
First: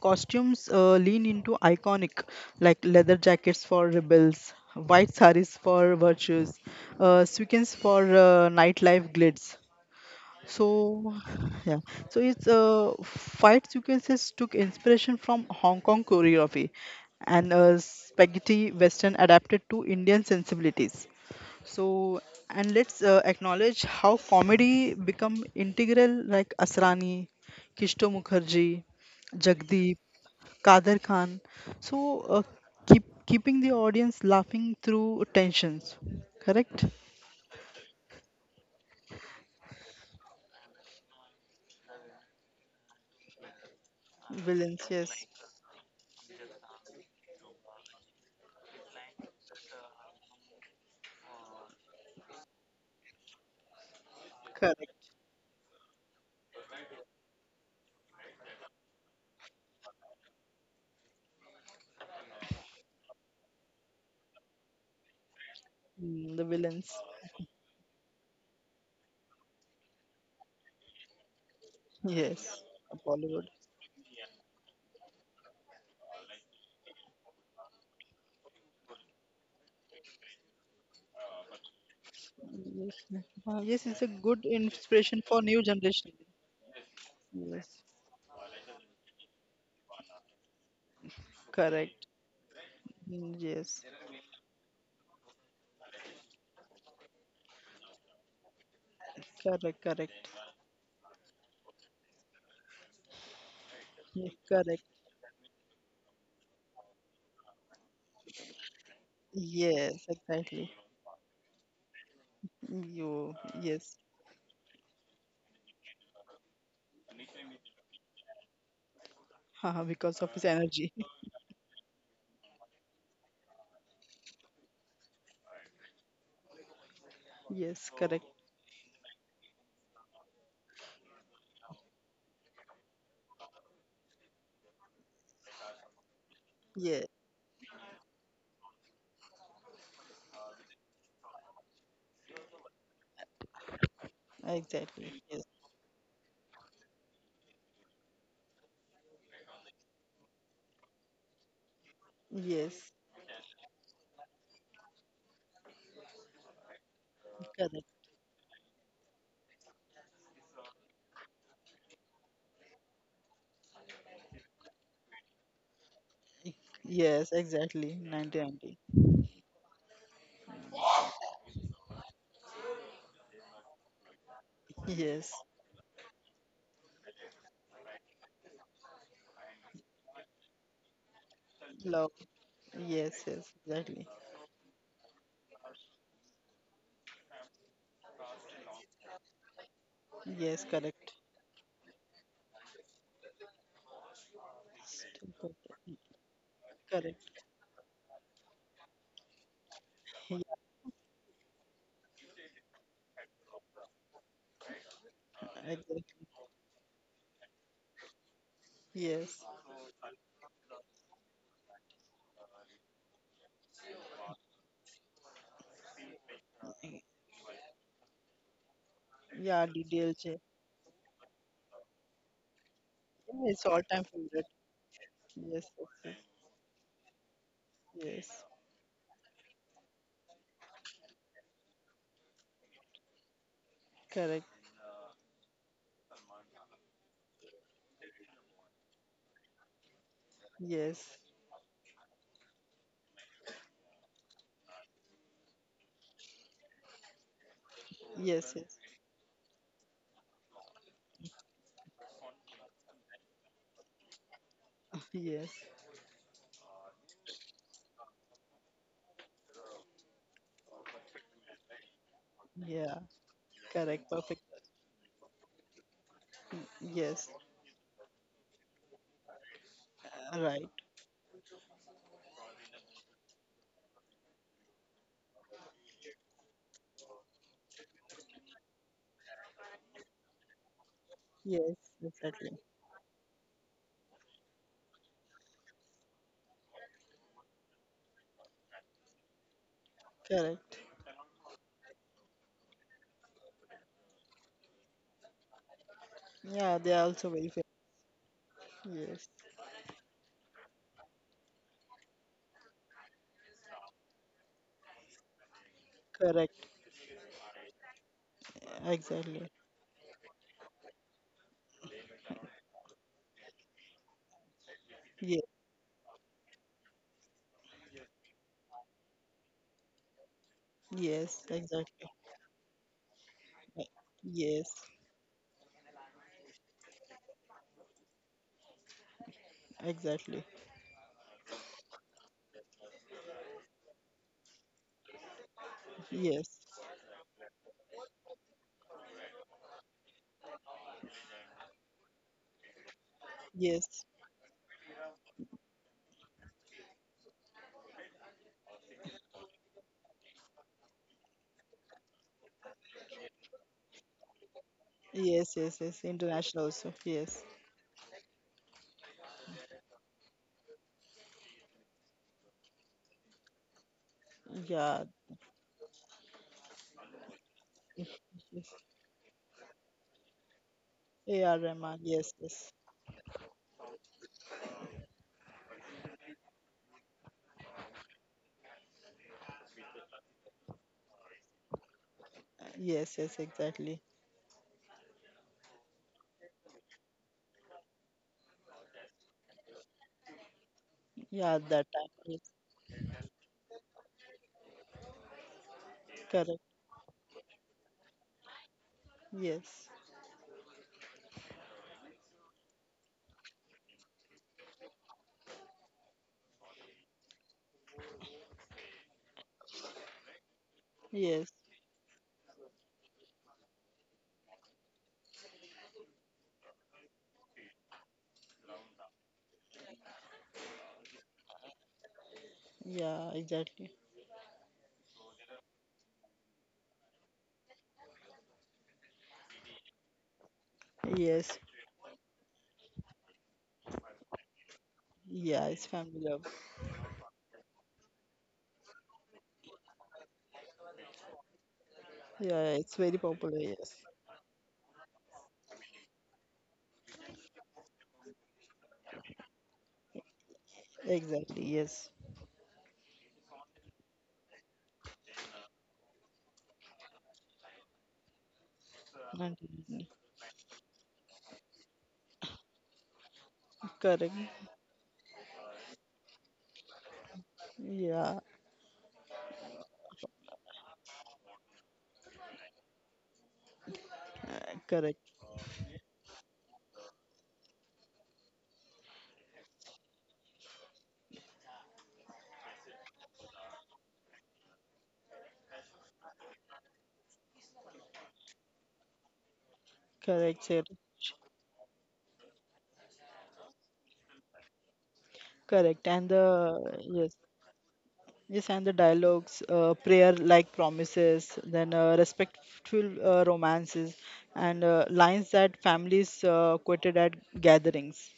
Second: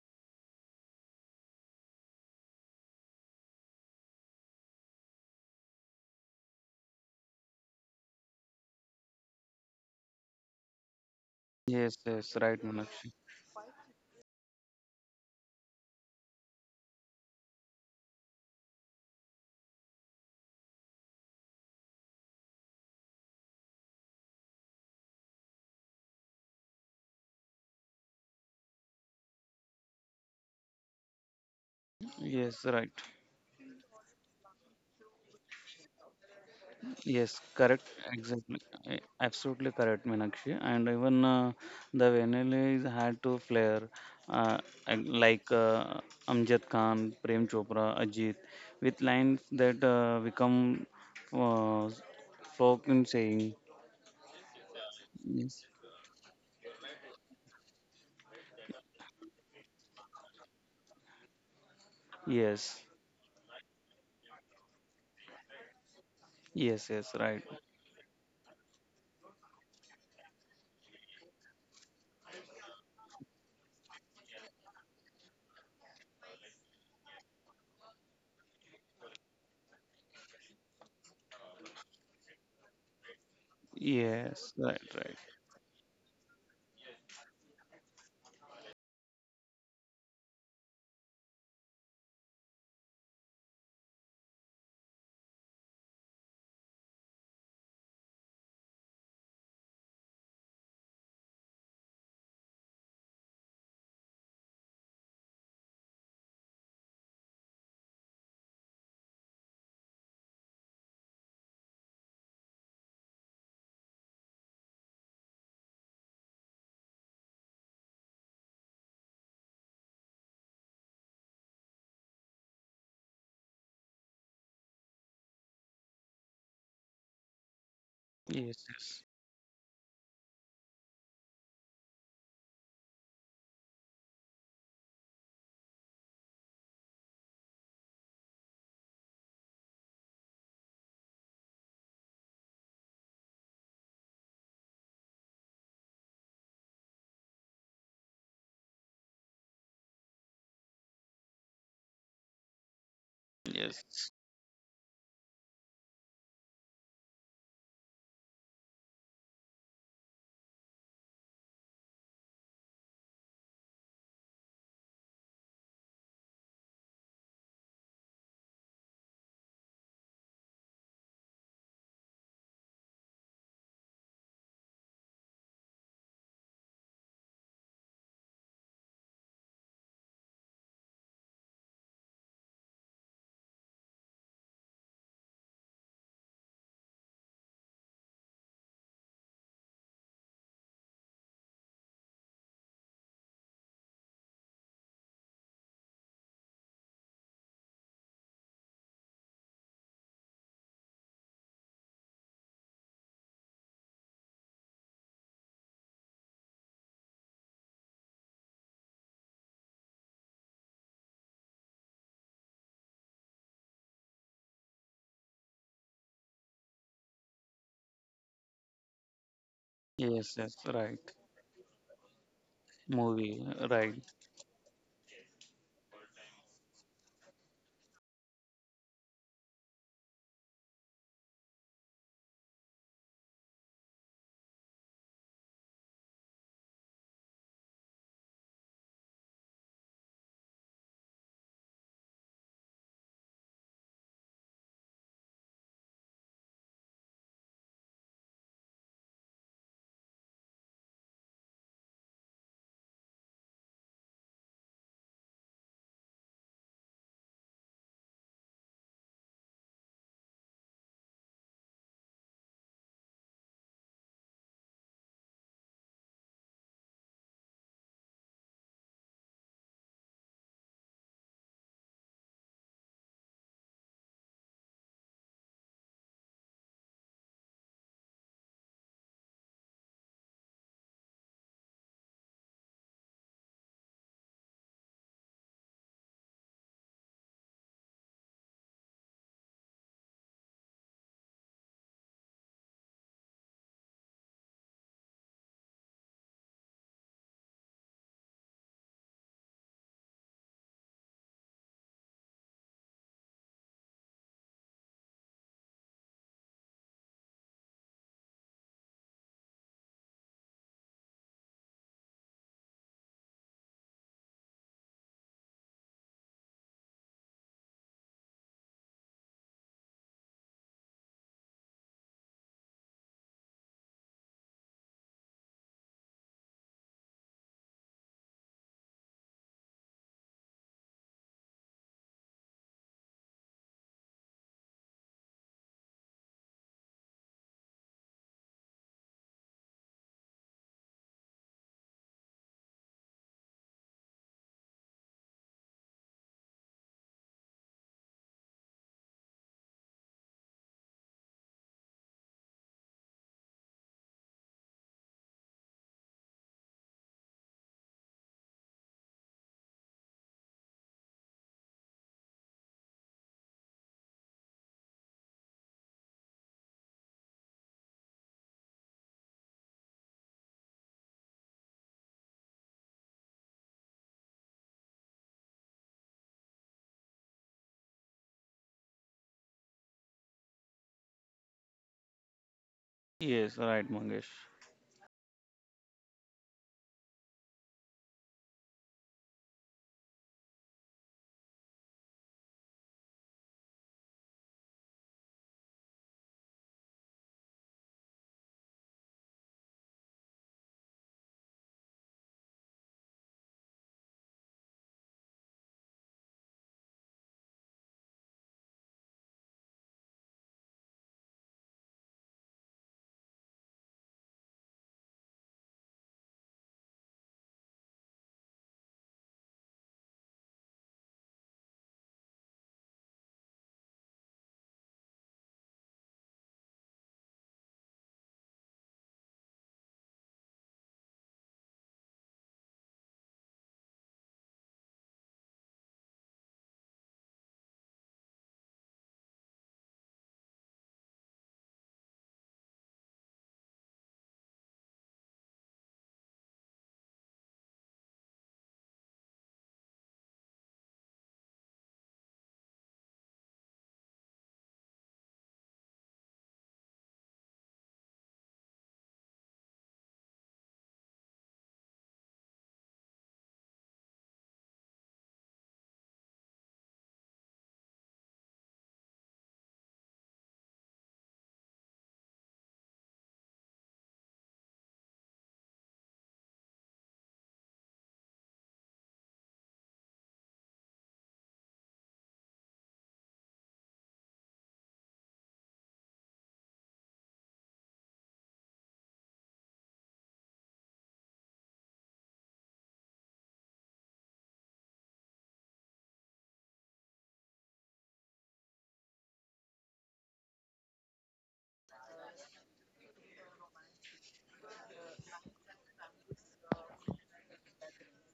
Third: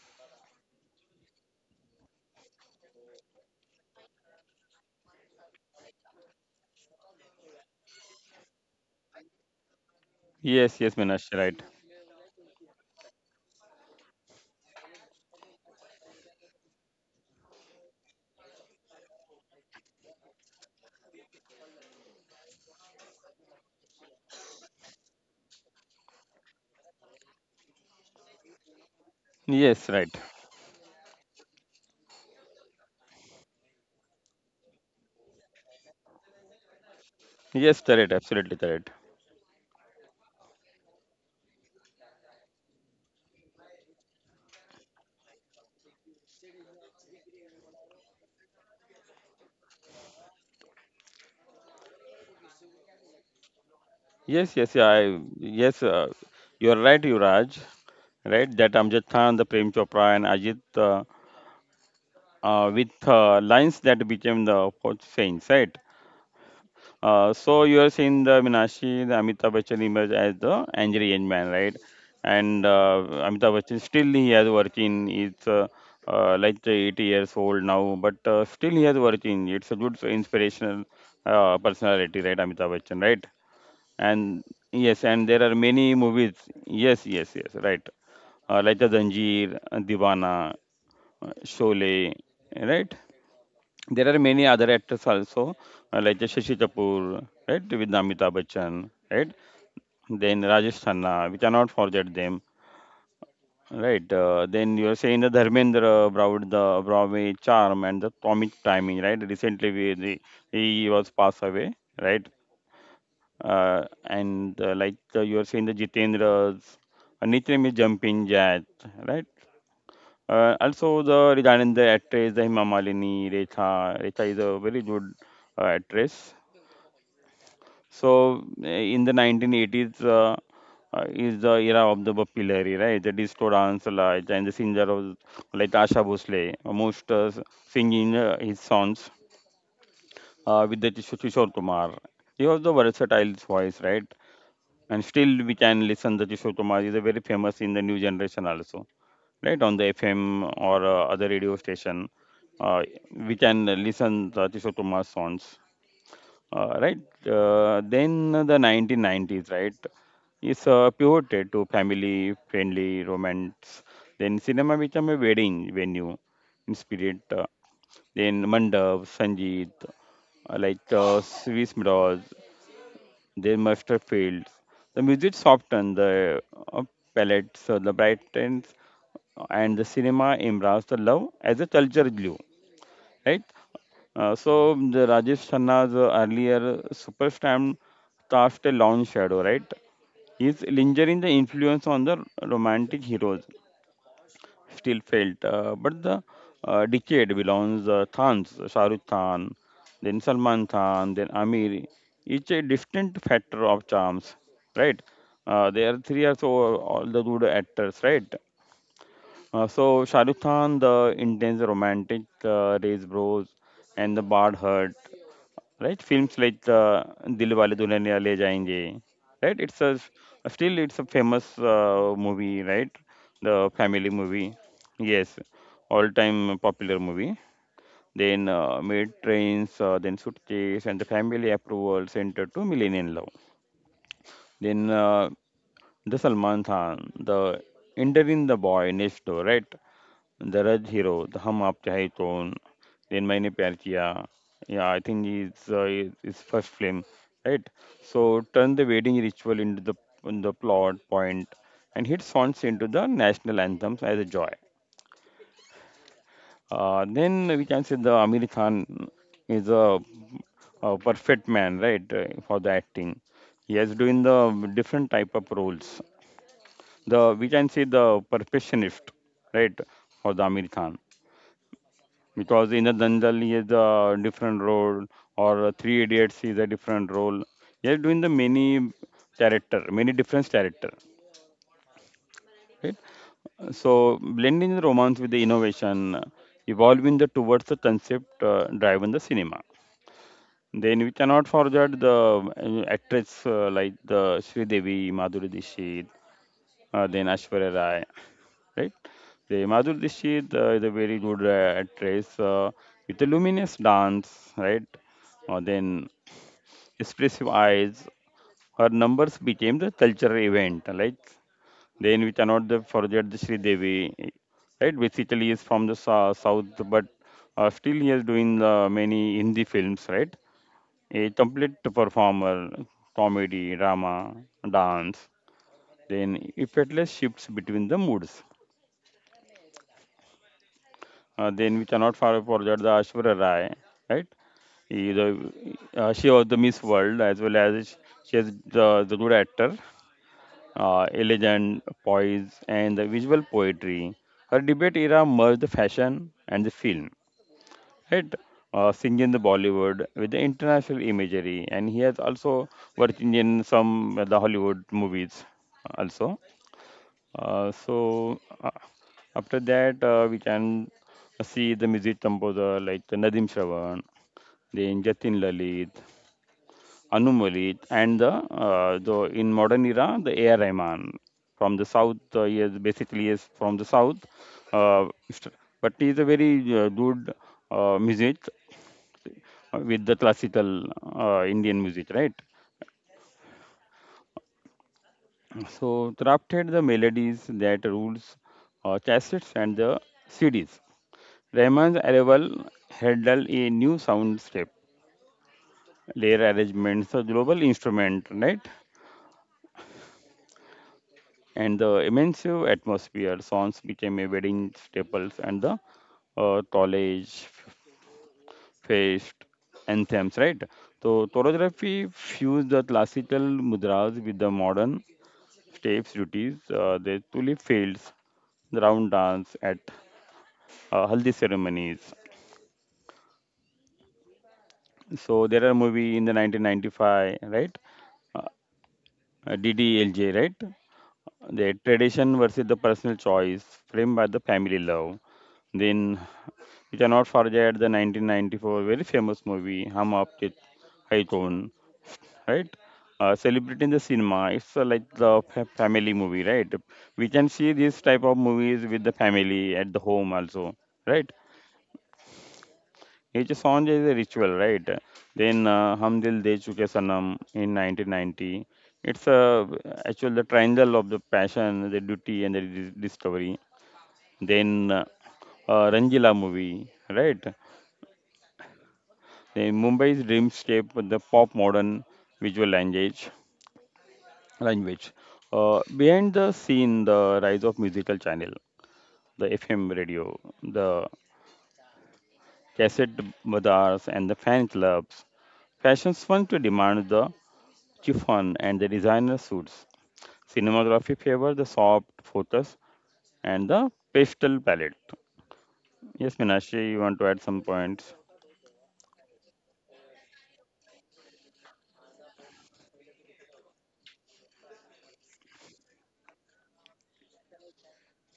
S2: costumes lean into iconic, like leather jackets for rebels, white saris for virtues, sequins for nightlife glitz,
S1: Yes, yes,
S2: so,
S1: Minashi, right.
S2: yeah,
S3: Yes,
S2: so
S3: yes,
S2: it's
S3: right, Manakshi.
S2: fight sequences took inspiration from Hong Kong choreography and spaghetti western adapted to Indian sensibilities. So, and let's acknowledge how comedy become integral, like Asrani, Kishto Mukherjee,
S1: Yes,
S2: Jagdeep,
S1: right.
S2: Kader Khan. So,
S3: Yes, right.
S2: keeping the audience laughing through tensions, correct?
S3: Yes,
S1: Yes,
S3: correct.
S1: correct.
S3: Exactly.
S1: Absolutely correct.
S3: Absolutely correct, Meenakshi. And even the vanilla is had to flair uh,
S2: Villains,
S3: and
S2: yes,
S3: like Amjad Khan, Prem Chopra, Ajit, with lines that become uh, folk in saying.
S1: Yes,
S2: correct.
S1: yes, yeah, I,
S3: Yes,
S1: yes. You're right, Yuraj. Right, that Amjad Khan, the Prem Chopra, and Ajit
S3: yes,
S1: with lines that became the hot saints, right?
S2: Mm, the villains.
S3: yes, yes, right.
S1: So you have seen the Minashi, the Amitabh Bachchan image as the angry young man, right?
S2: Yes,
S1: And
S2: Bollywood.
S1: Amitabh Bachchan still he has working. It's like 80 years old now, but still he has working. It's a good inspirational personality, right? Amitabh
S2: Yes,
S1: Bachchan, right?
S2: yes, it's a good
S1: And
S3: Yes, right,
S1: yes,
S3: right.
S2: inspiration
S1: and
S2: for
S1: there
S2: new
S1: are many
S2: generation.
S1: movies. Yes, yes, yes,
S2: Yes,
S1: right. Like the Zanjeer, Deewana,
S2: correct.
S1: Sholay, right?
S2: Mm, yes,
S1: There are many other actors also, like Shashi Kapoor, right, with Amitabh Bachchan, right?
S2: correct, correct.
S1: Then Rajesh Khanna, we cannot forget them, right?
S2: Yes, correct.
S1: Then you are saying the Dharmendra Broad, the Broadway charm and the comic timing, right? Recently, we,
S2: Yes,
S1: the,
S2: exactly.
S1: he was passed away, right?
S2: You, yes,
S1: And like you are saying the Jitendra's, Nitram is Jumping Jack, right?
S2: haha, because of his energy.
S1: Also, the regarding the actress, the Hema Malini, Rekha, Rekha is a very good actress.
S2: Yes, correct.
S1: So
S3: Yes,
S1: eh,
S3: yes,
S1: in the 1980s is the era of the Bappi, right? The disco dance like, and the singer of like Asha Bhosle,
S2: Yes,
S1: most singing his songs with the Kishore Kumar. He was the versatile voice, right? And
S2: exactly. Yes,
S1: still we can listen the Kishore Kumar. Is a very famous in the new generation also, right? On the FM or other radio station, uh,
S2: yes,
S1: we can
S3: yes,
S1: listen the Kishore Kumar songs. Right.
S2: correct.
S1: Then the 1990s, right, is pivoted to family friendly romance. Then cinema became a wedding venue in spirit.
S2: Yes, exactly. 90
S1: Then
S2: 90.
S1: Mandap, Sangeet, like Swiss Mirrors, then Master Fields. The
S2: Yes,
S1: music softened the uh, palettes, the brightens, and the cinema embraced the love as a
S2: love.
S1: culture glue,
S2: Yes,
S1: right?
S2: yes, exactly.
S1: So the Rajesh Khanna's earlier superstar cast a long shadow, right?
S2: Yes,
S1: His
S2: correct.
S1: lingering the influence on the romantic heroes still
S2: Still got
S1: felt,
S2: it.
S1: but the
S2: Correct.
S1: decade belongs Khans, Shah Rukh Khan, then Salman Khan, then Amir. Each a distinct factor of charms, right? There
S2: Exactly.
S1: are three or so all the good actors, right?
S2: Yes.
S1: So Shah Rukh Khan, the intense romantic, Raise Bros, and the Bad Heart, right? Films like Dilwale Dulhania Le Jayenge, right?
S2: Yeah,
S1: It's a
S2: DDLJ.
S3: yes, yes,
S1: still it's
S3: right.
S1: a famous movie, right?
S2: Yeah,
S3: Movie,
S2: it's
S1: The
S2: all
S3: right.
S2: time
S1: family
S2: favorite.
S1: movie, yes,
S2: Yes, yes,
S1: all-time popular movie.
S2: yes. Yes.
S1: Then Made Trains, then Suitcase, and the Family Approval Center to Millennium Love.
S2: Correct.
S1: Then the Salman Khan, the Enter in the Boy Next Door, right? Daraj
S2: Yes.
S1: Hero, the Hum Aap Chahe Kaun, then Maine Pyar Kiya. Yeah, I think it's his first film, right?
S2: Yes,
S1: So
S2: yes.
S1: turn the wedding ritual into the plot point, and hit songs into the national anthems as a joy.
S2: Yes.
S1: Then we can say the Amir Khan is a perfect man, right, for the
S2: Yeah.
S1: acting. He has
S2: Correct.
S1: doing
S2: Perfect.
S1: the different type of roles.
S2: Yes.
S1: The we can say the perfectionist, right, for the
S2: Right.
S1: Amir Khan, because in the Dandal he has a different role, or Three Idiots is a different role. He is doing the many character, many different character,
S2: Yes, exactly.
S1: right? So blending the romance with the innovation, evolving the towards the concept driven the cinema.
S2: Correct.
S1: Then we cannot forget the actress like the Sri Devi, Madhuri Dixit,
S2: Yeah, they are also
S1: then
S2: very fair.
S1: Ashwarya Rai, right?
S2: Yes.
S1: The Madhur Dixit is a very good actress with a luminous dance, right? Then
S2: Correct.
S1: expressive eyes. Her
S2: Exactly.
S1: numbers became the cultural event, right? Then we cannot forget the Sri Devi, right?
S2: Yes.
S1: Basically, is from the south, but still he is doing many Hindi films, right?
S2: Yes,
S1: A complete
S2: exactly.
S1: performer, comedy,
S2: E-
S1: drama,
S2: Yes,
S1: dance. Then effortless shifts between the moods.
S2: exactly.
S1: Then we cannot forget the Ashwarya Rai, right? He, the, she
S2: Yes.
S1: was the Miss World, as well as she is the good actor, elegant poise, and the visual
S2: Yes.
S1: poetry. Her debate era merged the fashion and the film, right? Singing the Bollywood with the international imagery, and he has also worked in some the Hollywood movies
S2: Yes, yes, yes.
S1: also.
S2: International also. Yes.
S1: Uh, so uh, After that, we can see the music composer like Nadim Shravan,
S2: Yeah,
S1: then Jatin Lalit, Anu Malik, and the,
S2: yes.
S1: uh, the in modern era the A.R. Rahman
S2: AR
S1: from the
S2: Rahman,
S1: south.
S2: yes,
S1: He
S2: yes.
S1: is basically is from the south, uh, st- but he is a very good music with the classical Indian music, right?
S2: Yes, yes,
S3: Yes, right,
S2: exactly.
S3: Mangesh.
S1: So crafted the melodies that rules cassettes and the CDs.
S2: Yeah, that
S1: Rahman's
S2: time, yes,
S1: arrival heralded a new soundscape, layer
S2: correct.
S1: arrangements, a global instrument, right?
S2: Yes,
S1: And the immense atmosphere, songs became a wedding staples and the college faced anthems, right? So
S2: yes,
S1: choreography fused the classical mudras with the modern steps duties. The tulip fields, the round dance at haldi ceremonies.
S2: yeah, exactly.
S1: So there are movie in the 1995, right? Uh, DDLJ, right?
S2: Yes,
S1: The tradition versus the personal choice, framed by the family love.
S2: yeah, it's family
S1: Then
S2: love.
S1: we cannot forget the 1994 very famous movie Hum Aapke Hai Kaun, right?
S2: Yeah, it's very popular. Yes,
S1: Celebrating the cinema, it's like the family movie, right? We can see this type of movies with the family at the home also, right?
S2: exactly. Yes,
S1: Each song is a ritual, right? Then Hum Dil De Chuke Sanam in 1990. It's
S2: absolutely.
S1: actually the triangle of the passion, the duty, and the discovery.
S2: Correct.
S1: Then Ranjila movie, right?
S2: Yeah,
S1: Then Mumbai's dreamscape, with the pop modern visual language. language.
S2: correct,
S1: Behind the scene, the rise of musical channel, the FM radio, the cassette bazaars, and the fan clubs. Fashion swung to demand the chiffon and the designer suits.
S2: correct, sir.
S1: Cinematography favor the soft focus and the pastel palette.
S2: Correct. And
S1: Yes, Minashi,
S2: the
S1: you want to
S2: yes,
S1: add some points?
S2: yes, and the dialogues, prayer like promises, then respectful romances, and lines that families quoted at gatherings.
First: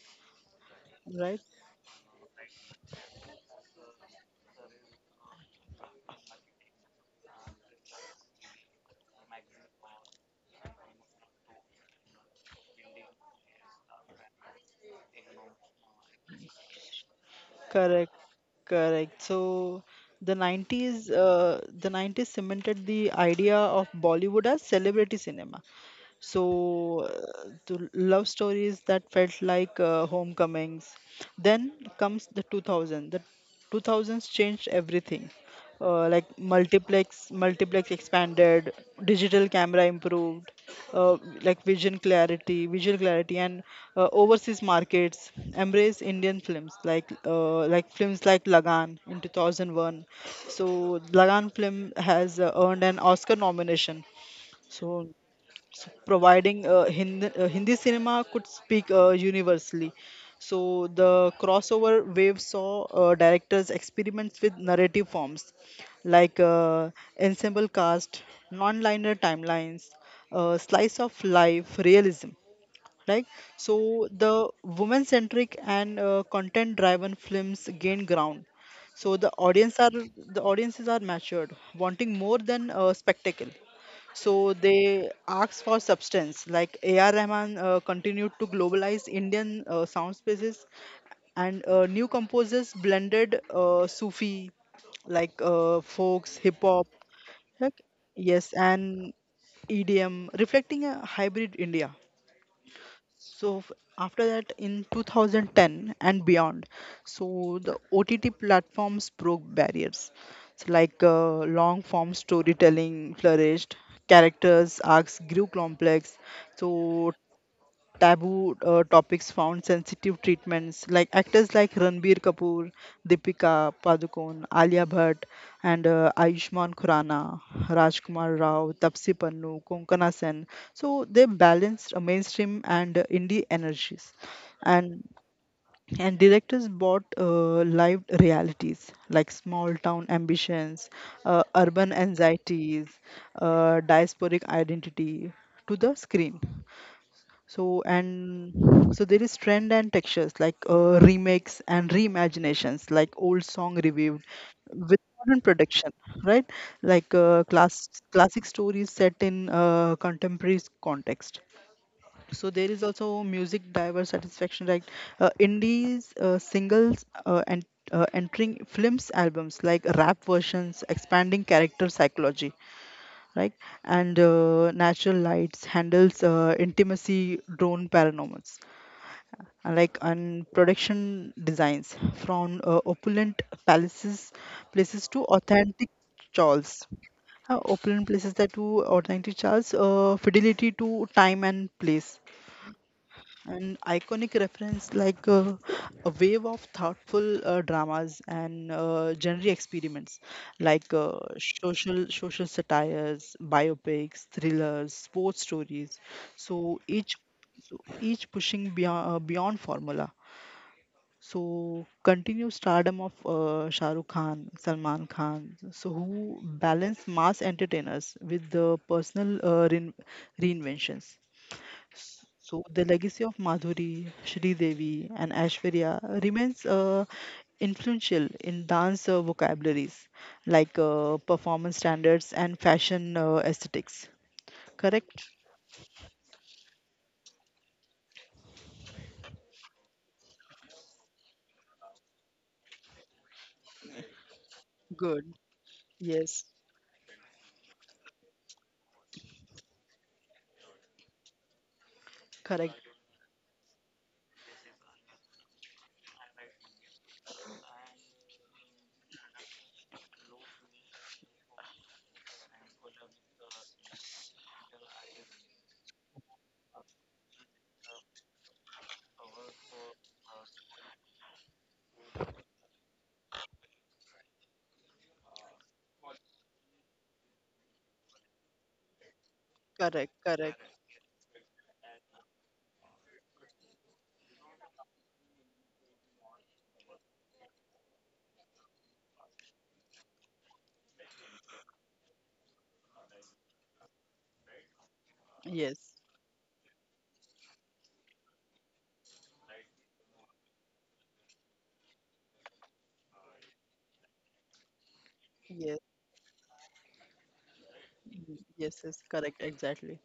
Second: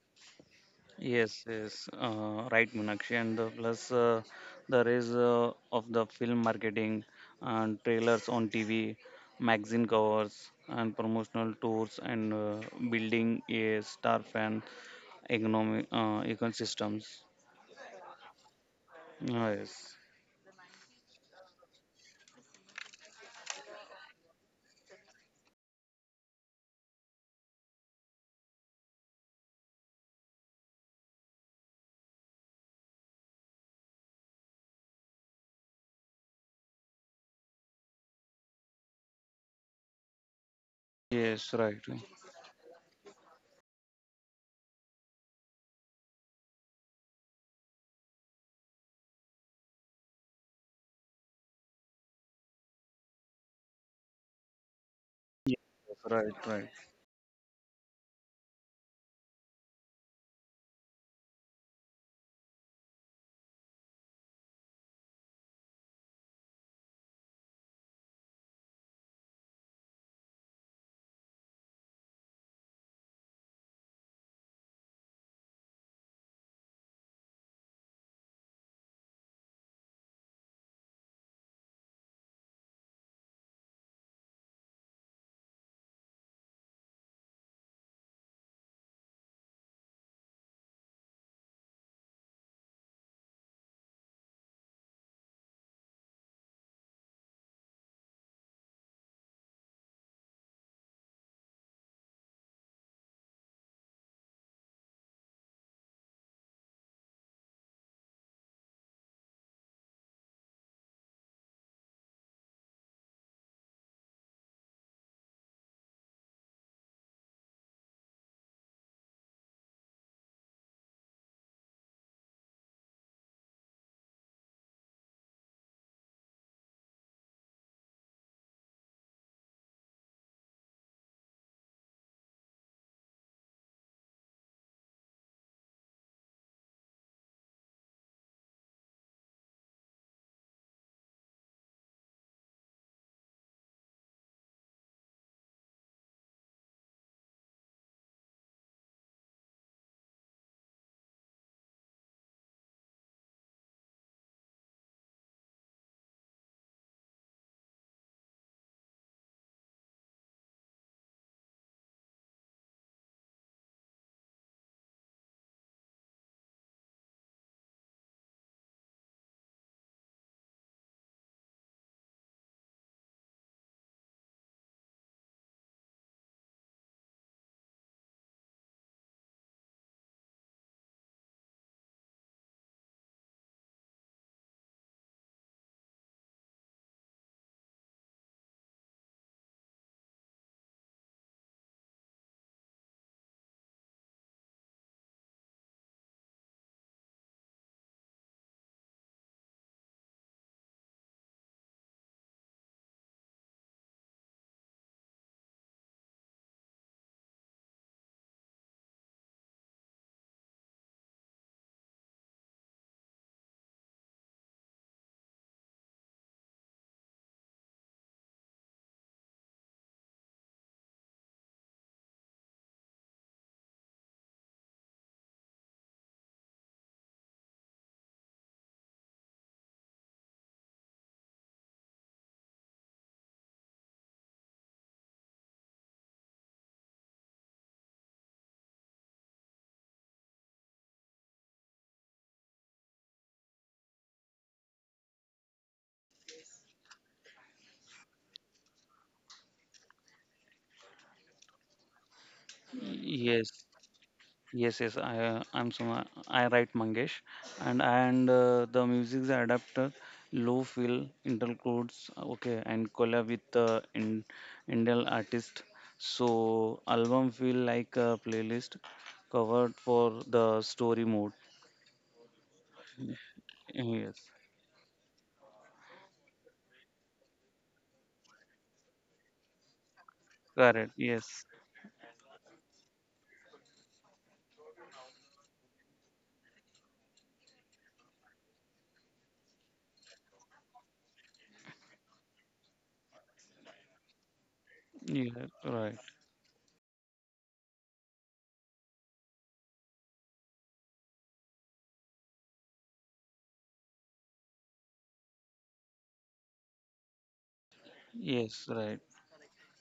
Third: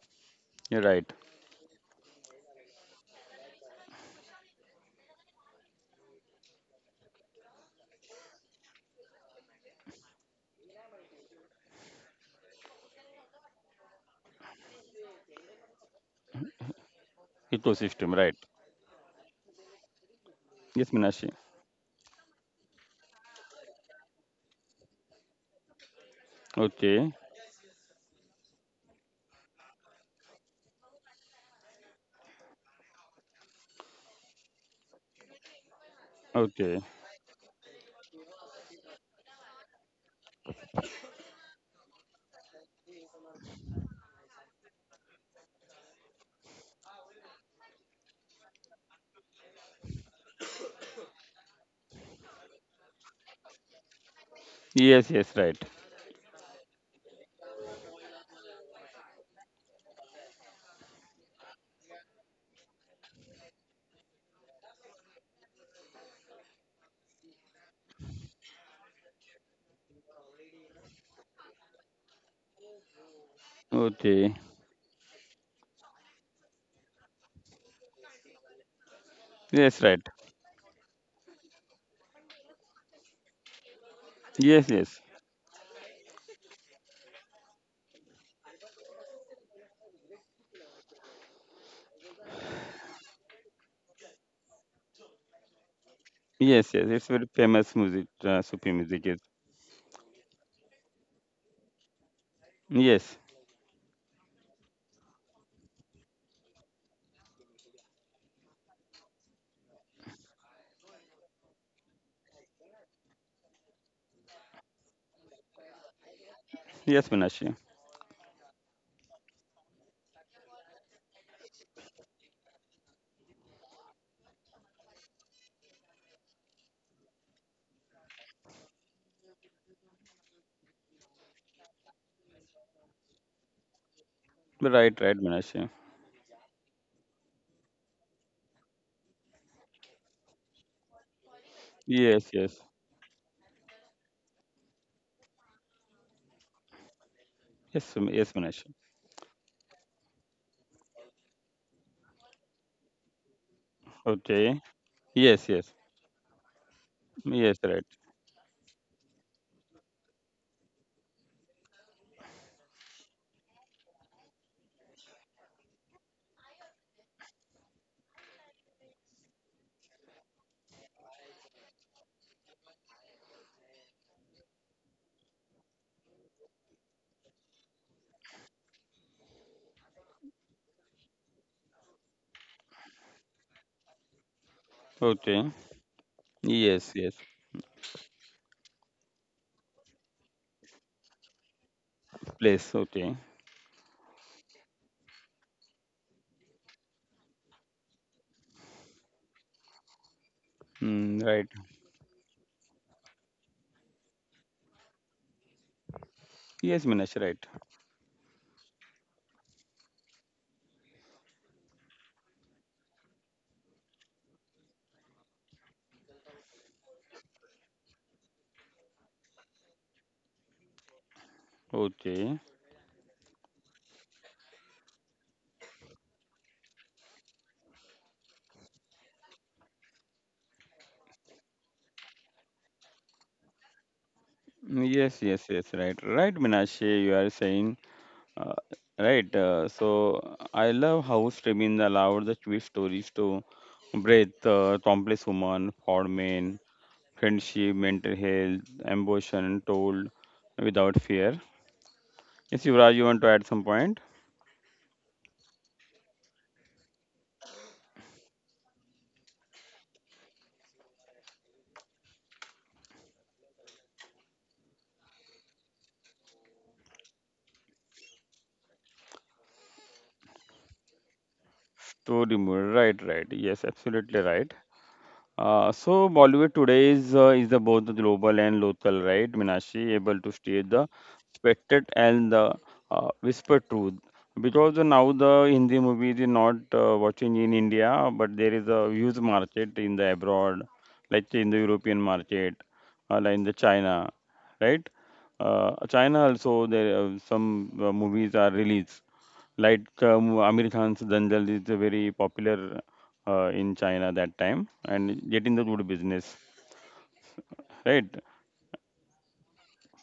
S1: You're right.
S2: Right?
S3: Yes, yes, right, Meenakshi. And the plus the rise of the film marketing and trailers on TV, magazine covers, and promotional tours, and building a star fan economic ecosystems.
S2: Correct,
S1: Ecosystem, right.
S2: correct. So
S3: Ah, yes,
S2: the
S1: Yes,
S2: 90s,
S1: Minashi.
S2: the 90s cemented the idea of Bollywood as celebrity cinema. So
S1: Okay.
S2: the love stories that felt like homecomings. Then comes the 2000. The 2000s changed everything, uh, like
S1: Okay.
S2: multiplex multiplex expanded, digital camera improved, uh,
S3: yes, right,
S2: vision clarity visual clarity, and overseas markets embrace Indian films, like films like Lagan in 2001. So Lagan film has earned an Oscar nomination, so,
S1: Yes, yes,
S3: yes,
S1: right.
S2: so
S3: right,
S2: providing
S3: right.
S2: Hindi cinema could speak universally. So the crossover wave saw directors experiments with narrative forms, like ensemble cast, non-linear timelines, slice of life realism. like the
S1: Okay.
S2: woman centric and content driven films gain ground. So
S1: Yes, right.
S2: the audiences are matured, wanting more than spectacle, so
S1: Yes, yes.
S2: they ask for substance. Like AR Rahman continued to globalize Indian sound spaces, and new composers blended Sufi, like folks, hip
S1: Yes,
S2: hop,
S1: yes. It's very famous
S2: like-
S1: music,
S2: yes,
S1: Sufi music is.
S2: and EDM, reflecting a hybrid India.
S1: Yes.
S2: so f- After that, in 2010 and beyond, so the OTT platforms broke barriers. So like long form storytelling flourished, characters arcs grew complex,
S1: Yes,
S2: so
S1: Minashi.
S2: taboo topics found sensitive treatments, like actors like Ranbir Kapoor, Deepika Padukone, Alia Bhatt, and Ayushmann Khurrana, Rajkumar Rao, Tapsi Pannu, Konkana Sen. So they balanced mainstream and indie energies,
S1: Right,
S2: and
S1: right, Minashi.
S2: and directors brought live realities, like small town ambitions, urban
S1: Yes, yes.
S2: anxieties, diasporic identity to the screen. So
S1: Yes, yes, Minashi.
S2: and so there is trend and textures, like remakes and reimaginations, like old song revived
S1: Okay.
S2: with modern
S1: Yes, yes.
S2: production, right? Like
S1: Yes, right.
S2: classic stories set in contemporary context. So there is also music diverse satisfaction, like indies singles and entering films albums, like rap versions, expanding character psychology, right? And natural lights handles intimacy, drone paranormals, and like and production designs from opulent palaces places to
S1: Okay.
S2: authentic Charles.
S1: Yes, yes.
S2: Opulent places that to authentic Charles, fidelity to time and place.
S1: Place, okay.
S2: An iconic reference like a wave of thoughtful dramas and genre experiments, like
S1: Mm, right.
S2: social satires, biopics, thrillers, sports stories. So
S1: Yes, Minash, right.
S2: each pushing beyond formula. So continue stardom of Shah Rukh Khan, Salman Khan, so who balance mass entertainers with the personal reinventions.
S1: Okay.
S2: So the legacy of Madhuri, Shri Devi, and Aishwarya remains influential in dance vocabularies, like performance standards and fashion aesthetics.
S1: Mm, yes,
S2: Correct?
S1: yes, yes, right. Right, Minash, you are saying, uh, right. So I love how streaming allowed the Jewish stories to breathe complex
S2: Good.
S1: human, for
S2: Yes.
S1: men, friendship, mental health, ambition, told without fear. Yes,
S2: Correct.
S1: Yuvraj, you want to add
S3: Yes,
S1: some point?
S3: yes, yes, I'm Suma. I write Mangesh, and the music's adapter, low fill interludes, okay, and collab with in Indian artist. So album feel like a playlist covered for the story mode.
S1: Story mode, right, right. Yes, absolutely right.
S3: Yes,
S1: So Bollywood today is the both the global and local, right? Minashi
S2: Correct.
S1: able to
S2: Correct.
S1: stay the
S3: correct. Yes,
S1: spectated and the whisper truth, because now the Hindi movies is not watching in India, but there is a huge market in the abroad, like in the European market, like in the China, right?
S3: yeah,
S2: Yes.
S3: right.
S1: China also, there some movies are released. Like Amir Khan's Dangal is a very popular in China that time, and getting the
S2: Yes.
S1: good business, right?
S2: Yes.
S3: Yes,
S2: Yes.
S3: right.
S2: Correct. Exactly.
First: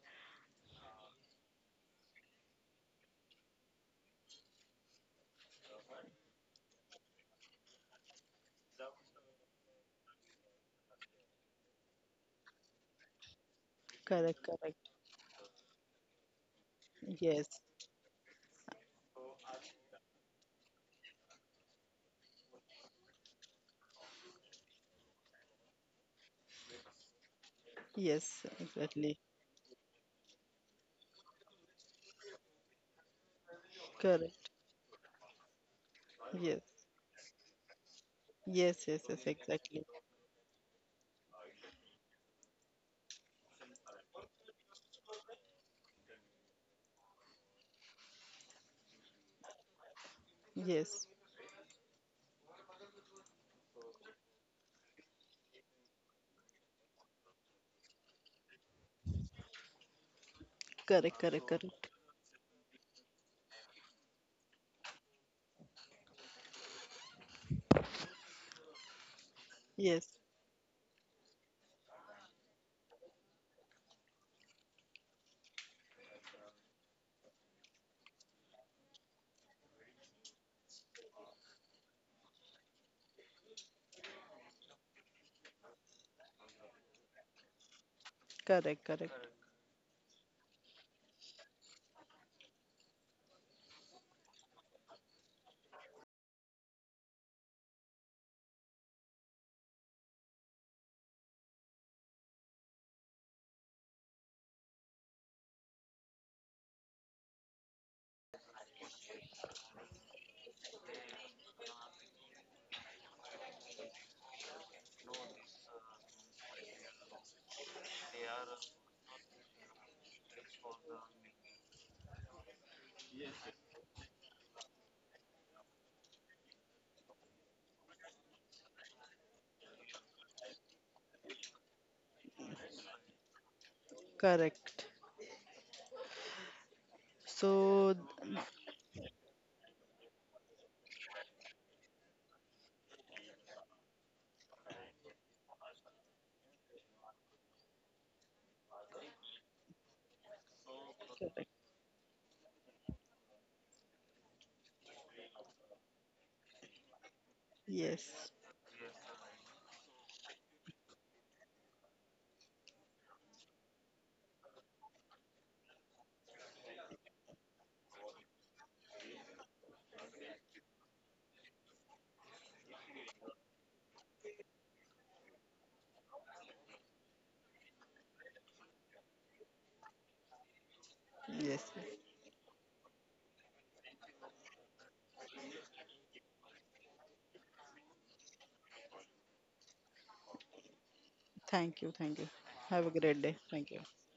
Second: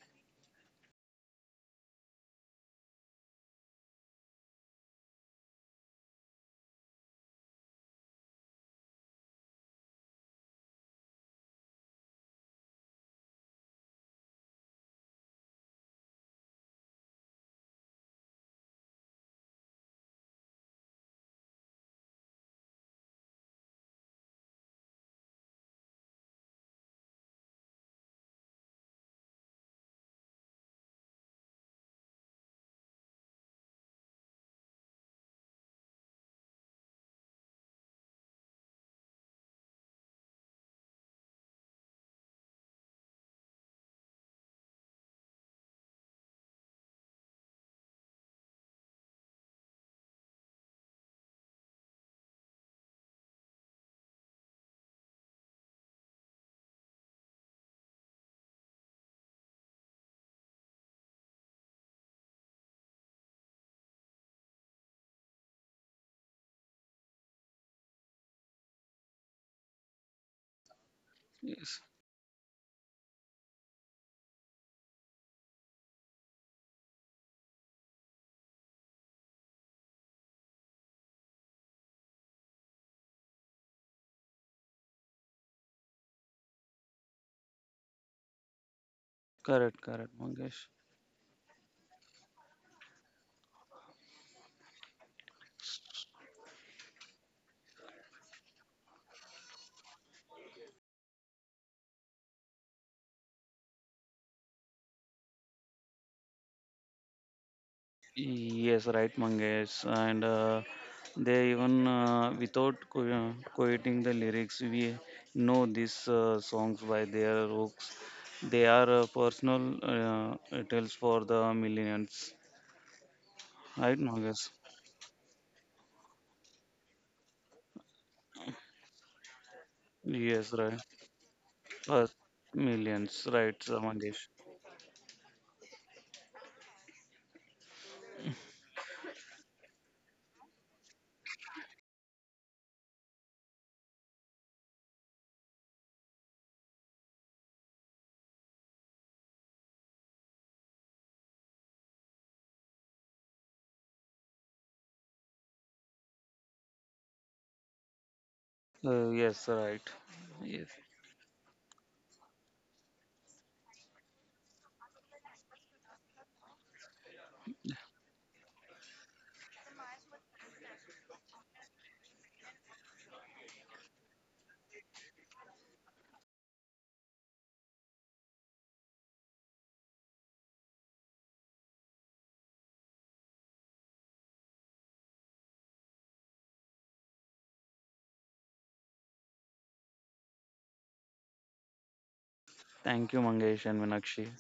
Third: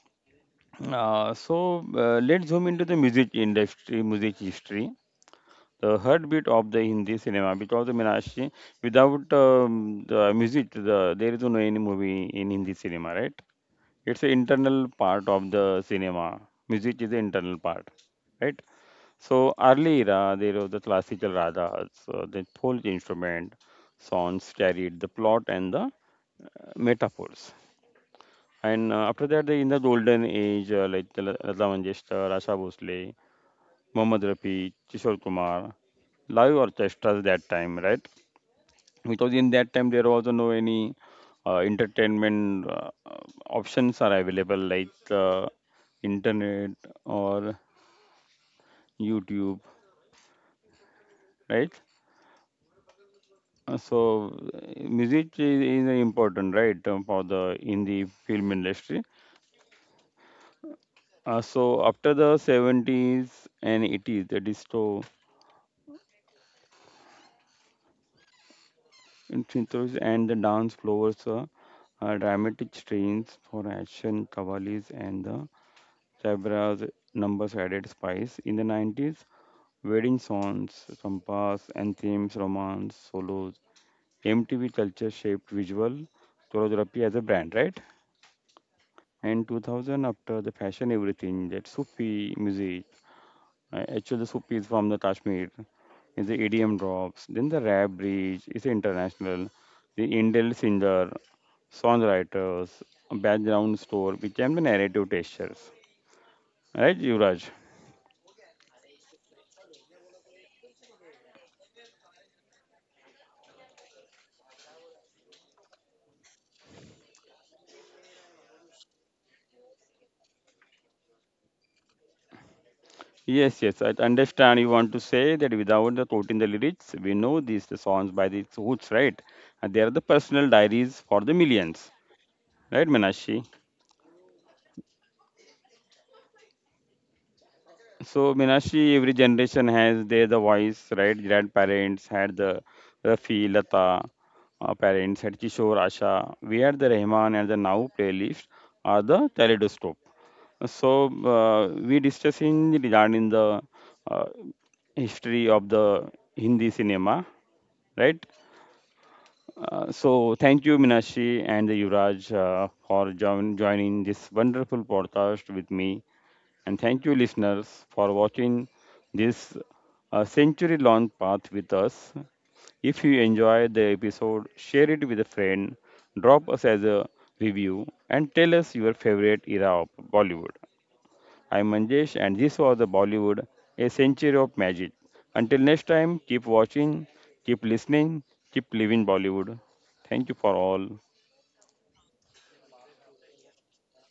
S1: Let's zoom into the music industry, music history, the heartbeat of the Hindi cinema. Because I mean, actually, without the music, the, there is no any movie in Hindi cinema, right? It's an
S2: Correct. Correct.
S1: internal part of the cinema. Music is the internal
S2: Yes.
S1: part, right? So early era, there was the classical ragas, the folk instrument, songs carried the plot and the metaphors.
S2: Yes.
S1: And
S2: Exactly.
S1: after that, they, in the golden age, like the Lata Mangeshkar, Asha Bhosle, Mohammad
S2: Correct.
S1: Rafi, Kishore Kumar, live
S2: Yes.
S1: orchestras that time, right?
S2: Yes. Yes. Yes.
S1: Because in that
S2: Exactly.
S1: time there was no any entertainment options are available like internet or YouTube,
S2: Yes.
S1: right? So music is important, right, for the in the film industry.
S2: Correct. Correct.
S1: uh,
S2: Correct.
S1: so after the 70's and 80's the disco intros
S2: Yes.
S1: and the dance floors,
S3: Yes,
S1: dramatic strains for action, cavalries, and the Sabras numbers added spice. In the 90's, wedding songs from past and romance, solos. MTV culture shaped visual choreography as a brand, right?
S2: Correct. Correct.
S1: And
S3: correct, correct,
S1: 2000, after
S3: Mangesh.
S1: the fashion, everything that Sufi music. Actually, the Sufi is from the Kashmir. Is the EDM drops. Then the rap bridge is international. The Indian singer, songwriters, background score became the narrative textures. Right, Yuvraj?
S3: Yes, right, Mangesh. And they even without quoting the lyrics, we know these songs by their hooks. They are personal tales for the millions.
S1: Yes,
S3: Right,
S1: yes, I
S3: Mangesh?
S1: understand. You want to say that without the quoting the lyrics, we know these the songs by the roots, right? And they are the
S3: Yes,
S1: personal
S3: right.
S1: diaries for the
S3: Uh,
S1: millions, right,
S3: millions, right,
S1: Minashi?
S3: Mangesh?
S2: Correct. So,
S1: So, Minashi, every generation has their the voice, right? Grandparents had the Rafi, Lata, our parents had Kishore, Asha. We had the Rahman, and the now playlist are the Kaleidoscope. So, we discussing regarding the uh, history of the Hindi cinema, right?
S2: yes,
S3: Yes, right.
S1: So
S3: Yes.
S1: thank you, Minashi and Yuvraj, for joining this wonderful podcast with me. And thank you, listeners, for watching this century-long path with us. If you enjoy the episode, share it with a friend, drop us as a review, and tell us your favorite era of Bollywood.
S2: yes,
S1: I'm
S2: yes.
S1: Manjesh, and this was the Bollywood, a century of magic. Until next time, keep watching, keep listening, keep living Bollywood. Thank you for all.
S2: Thank you, thank you. Have
S3: Thank
S2: a
S3: you,
S2: great day.
S3: Mangesh and
S2: Thank you.
S3: Meenakshi.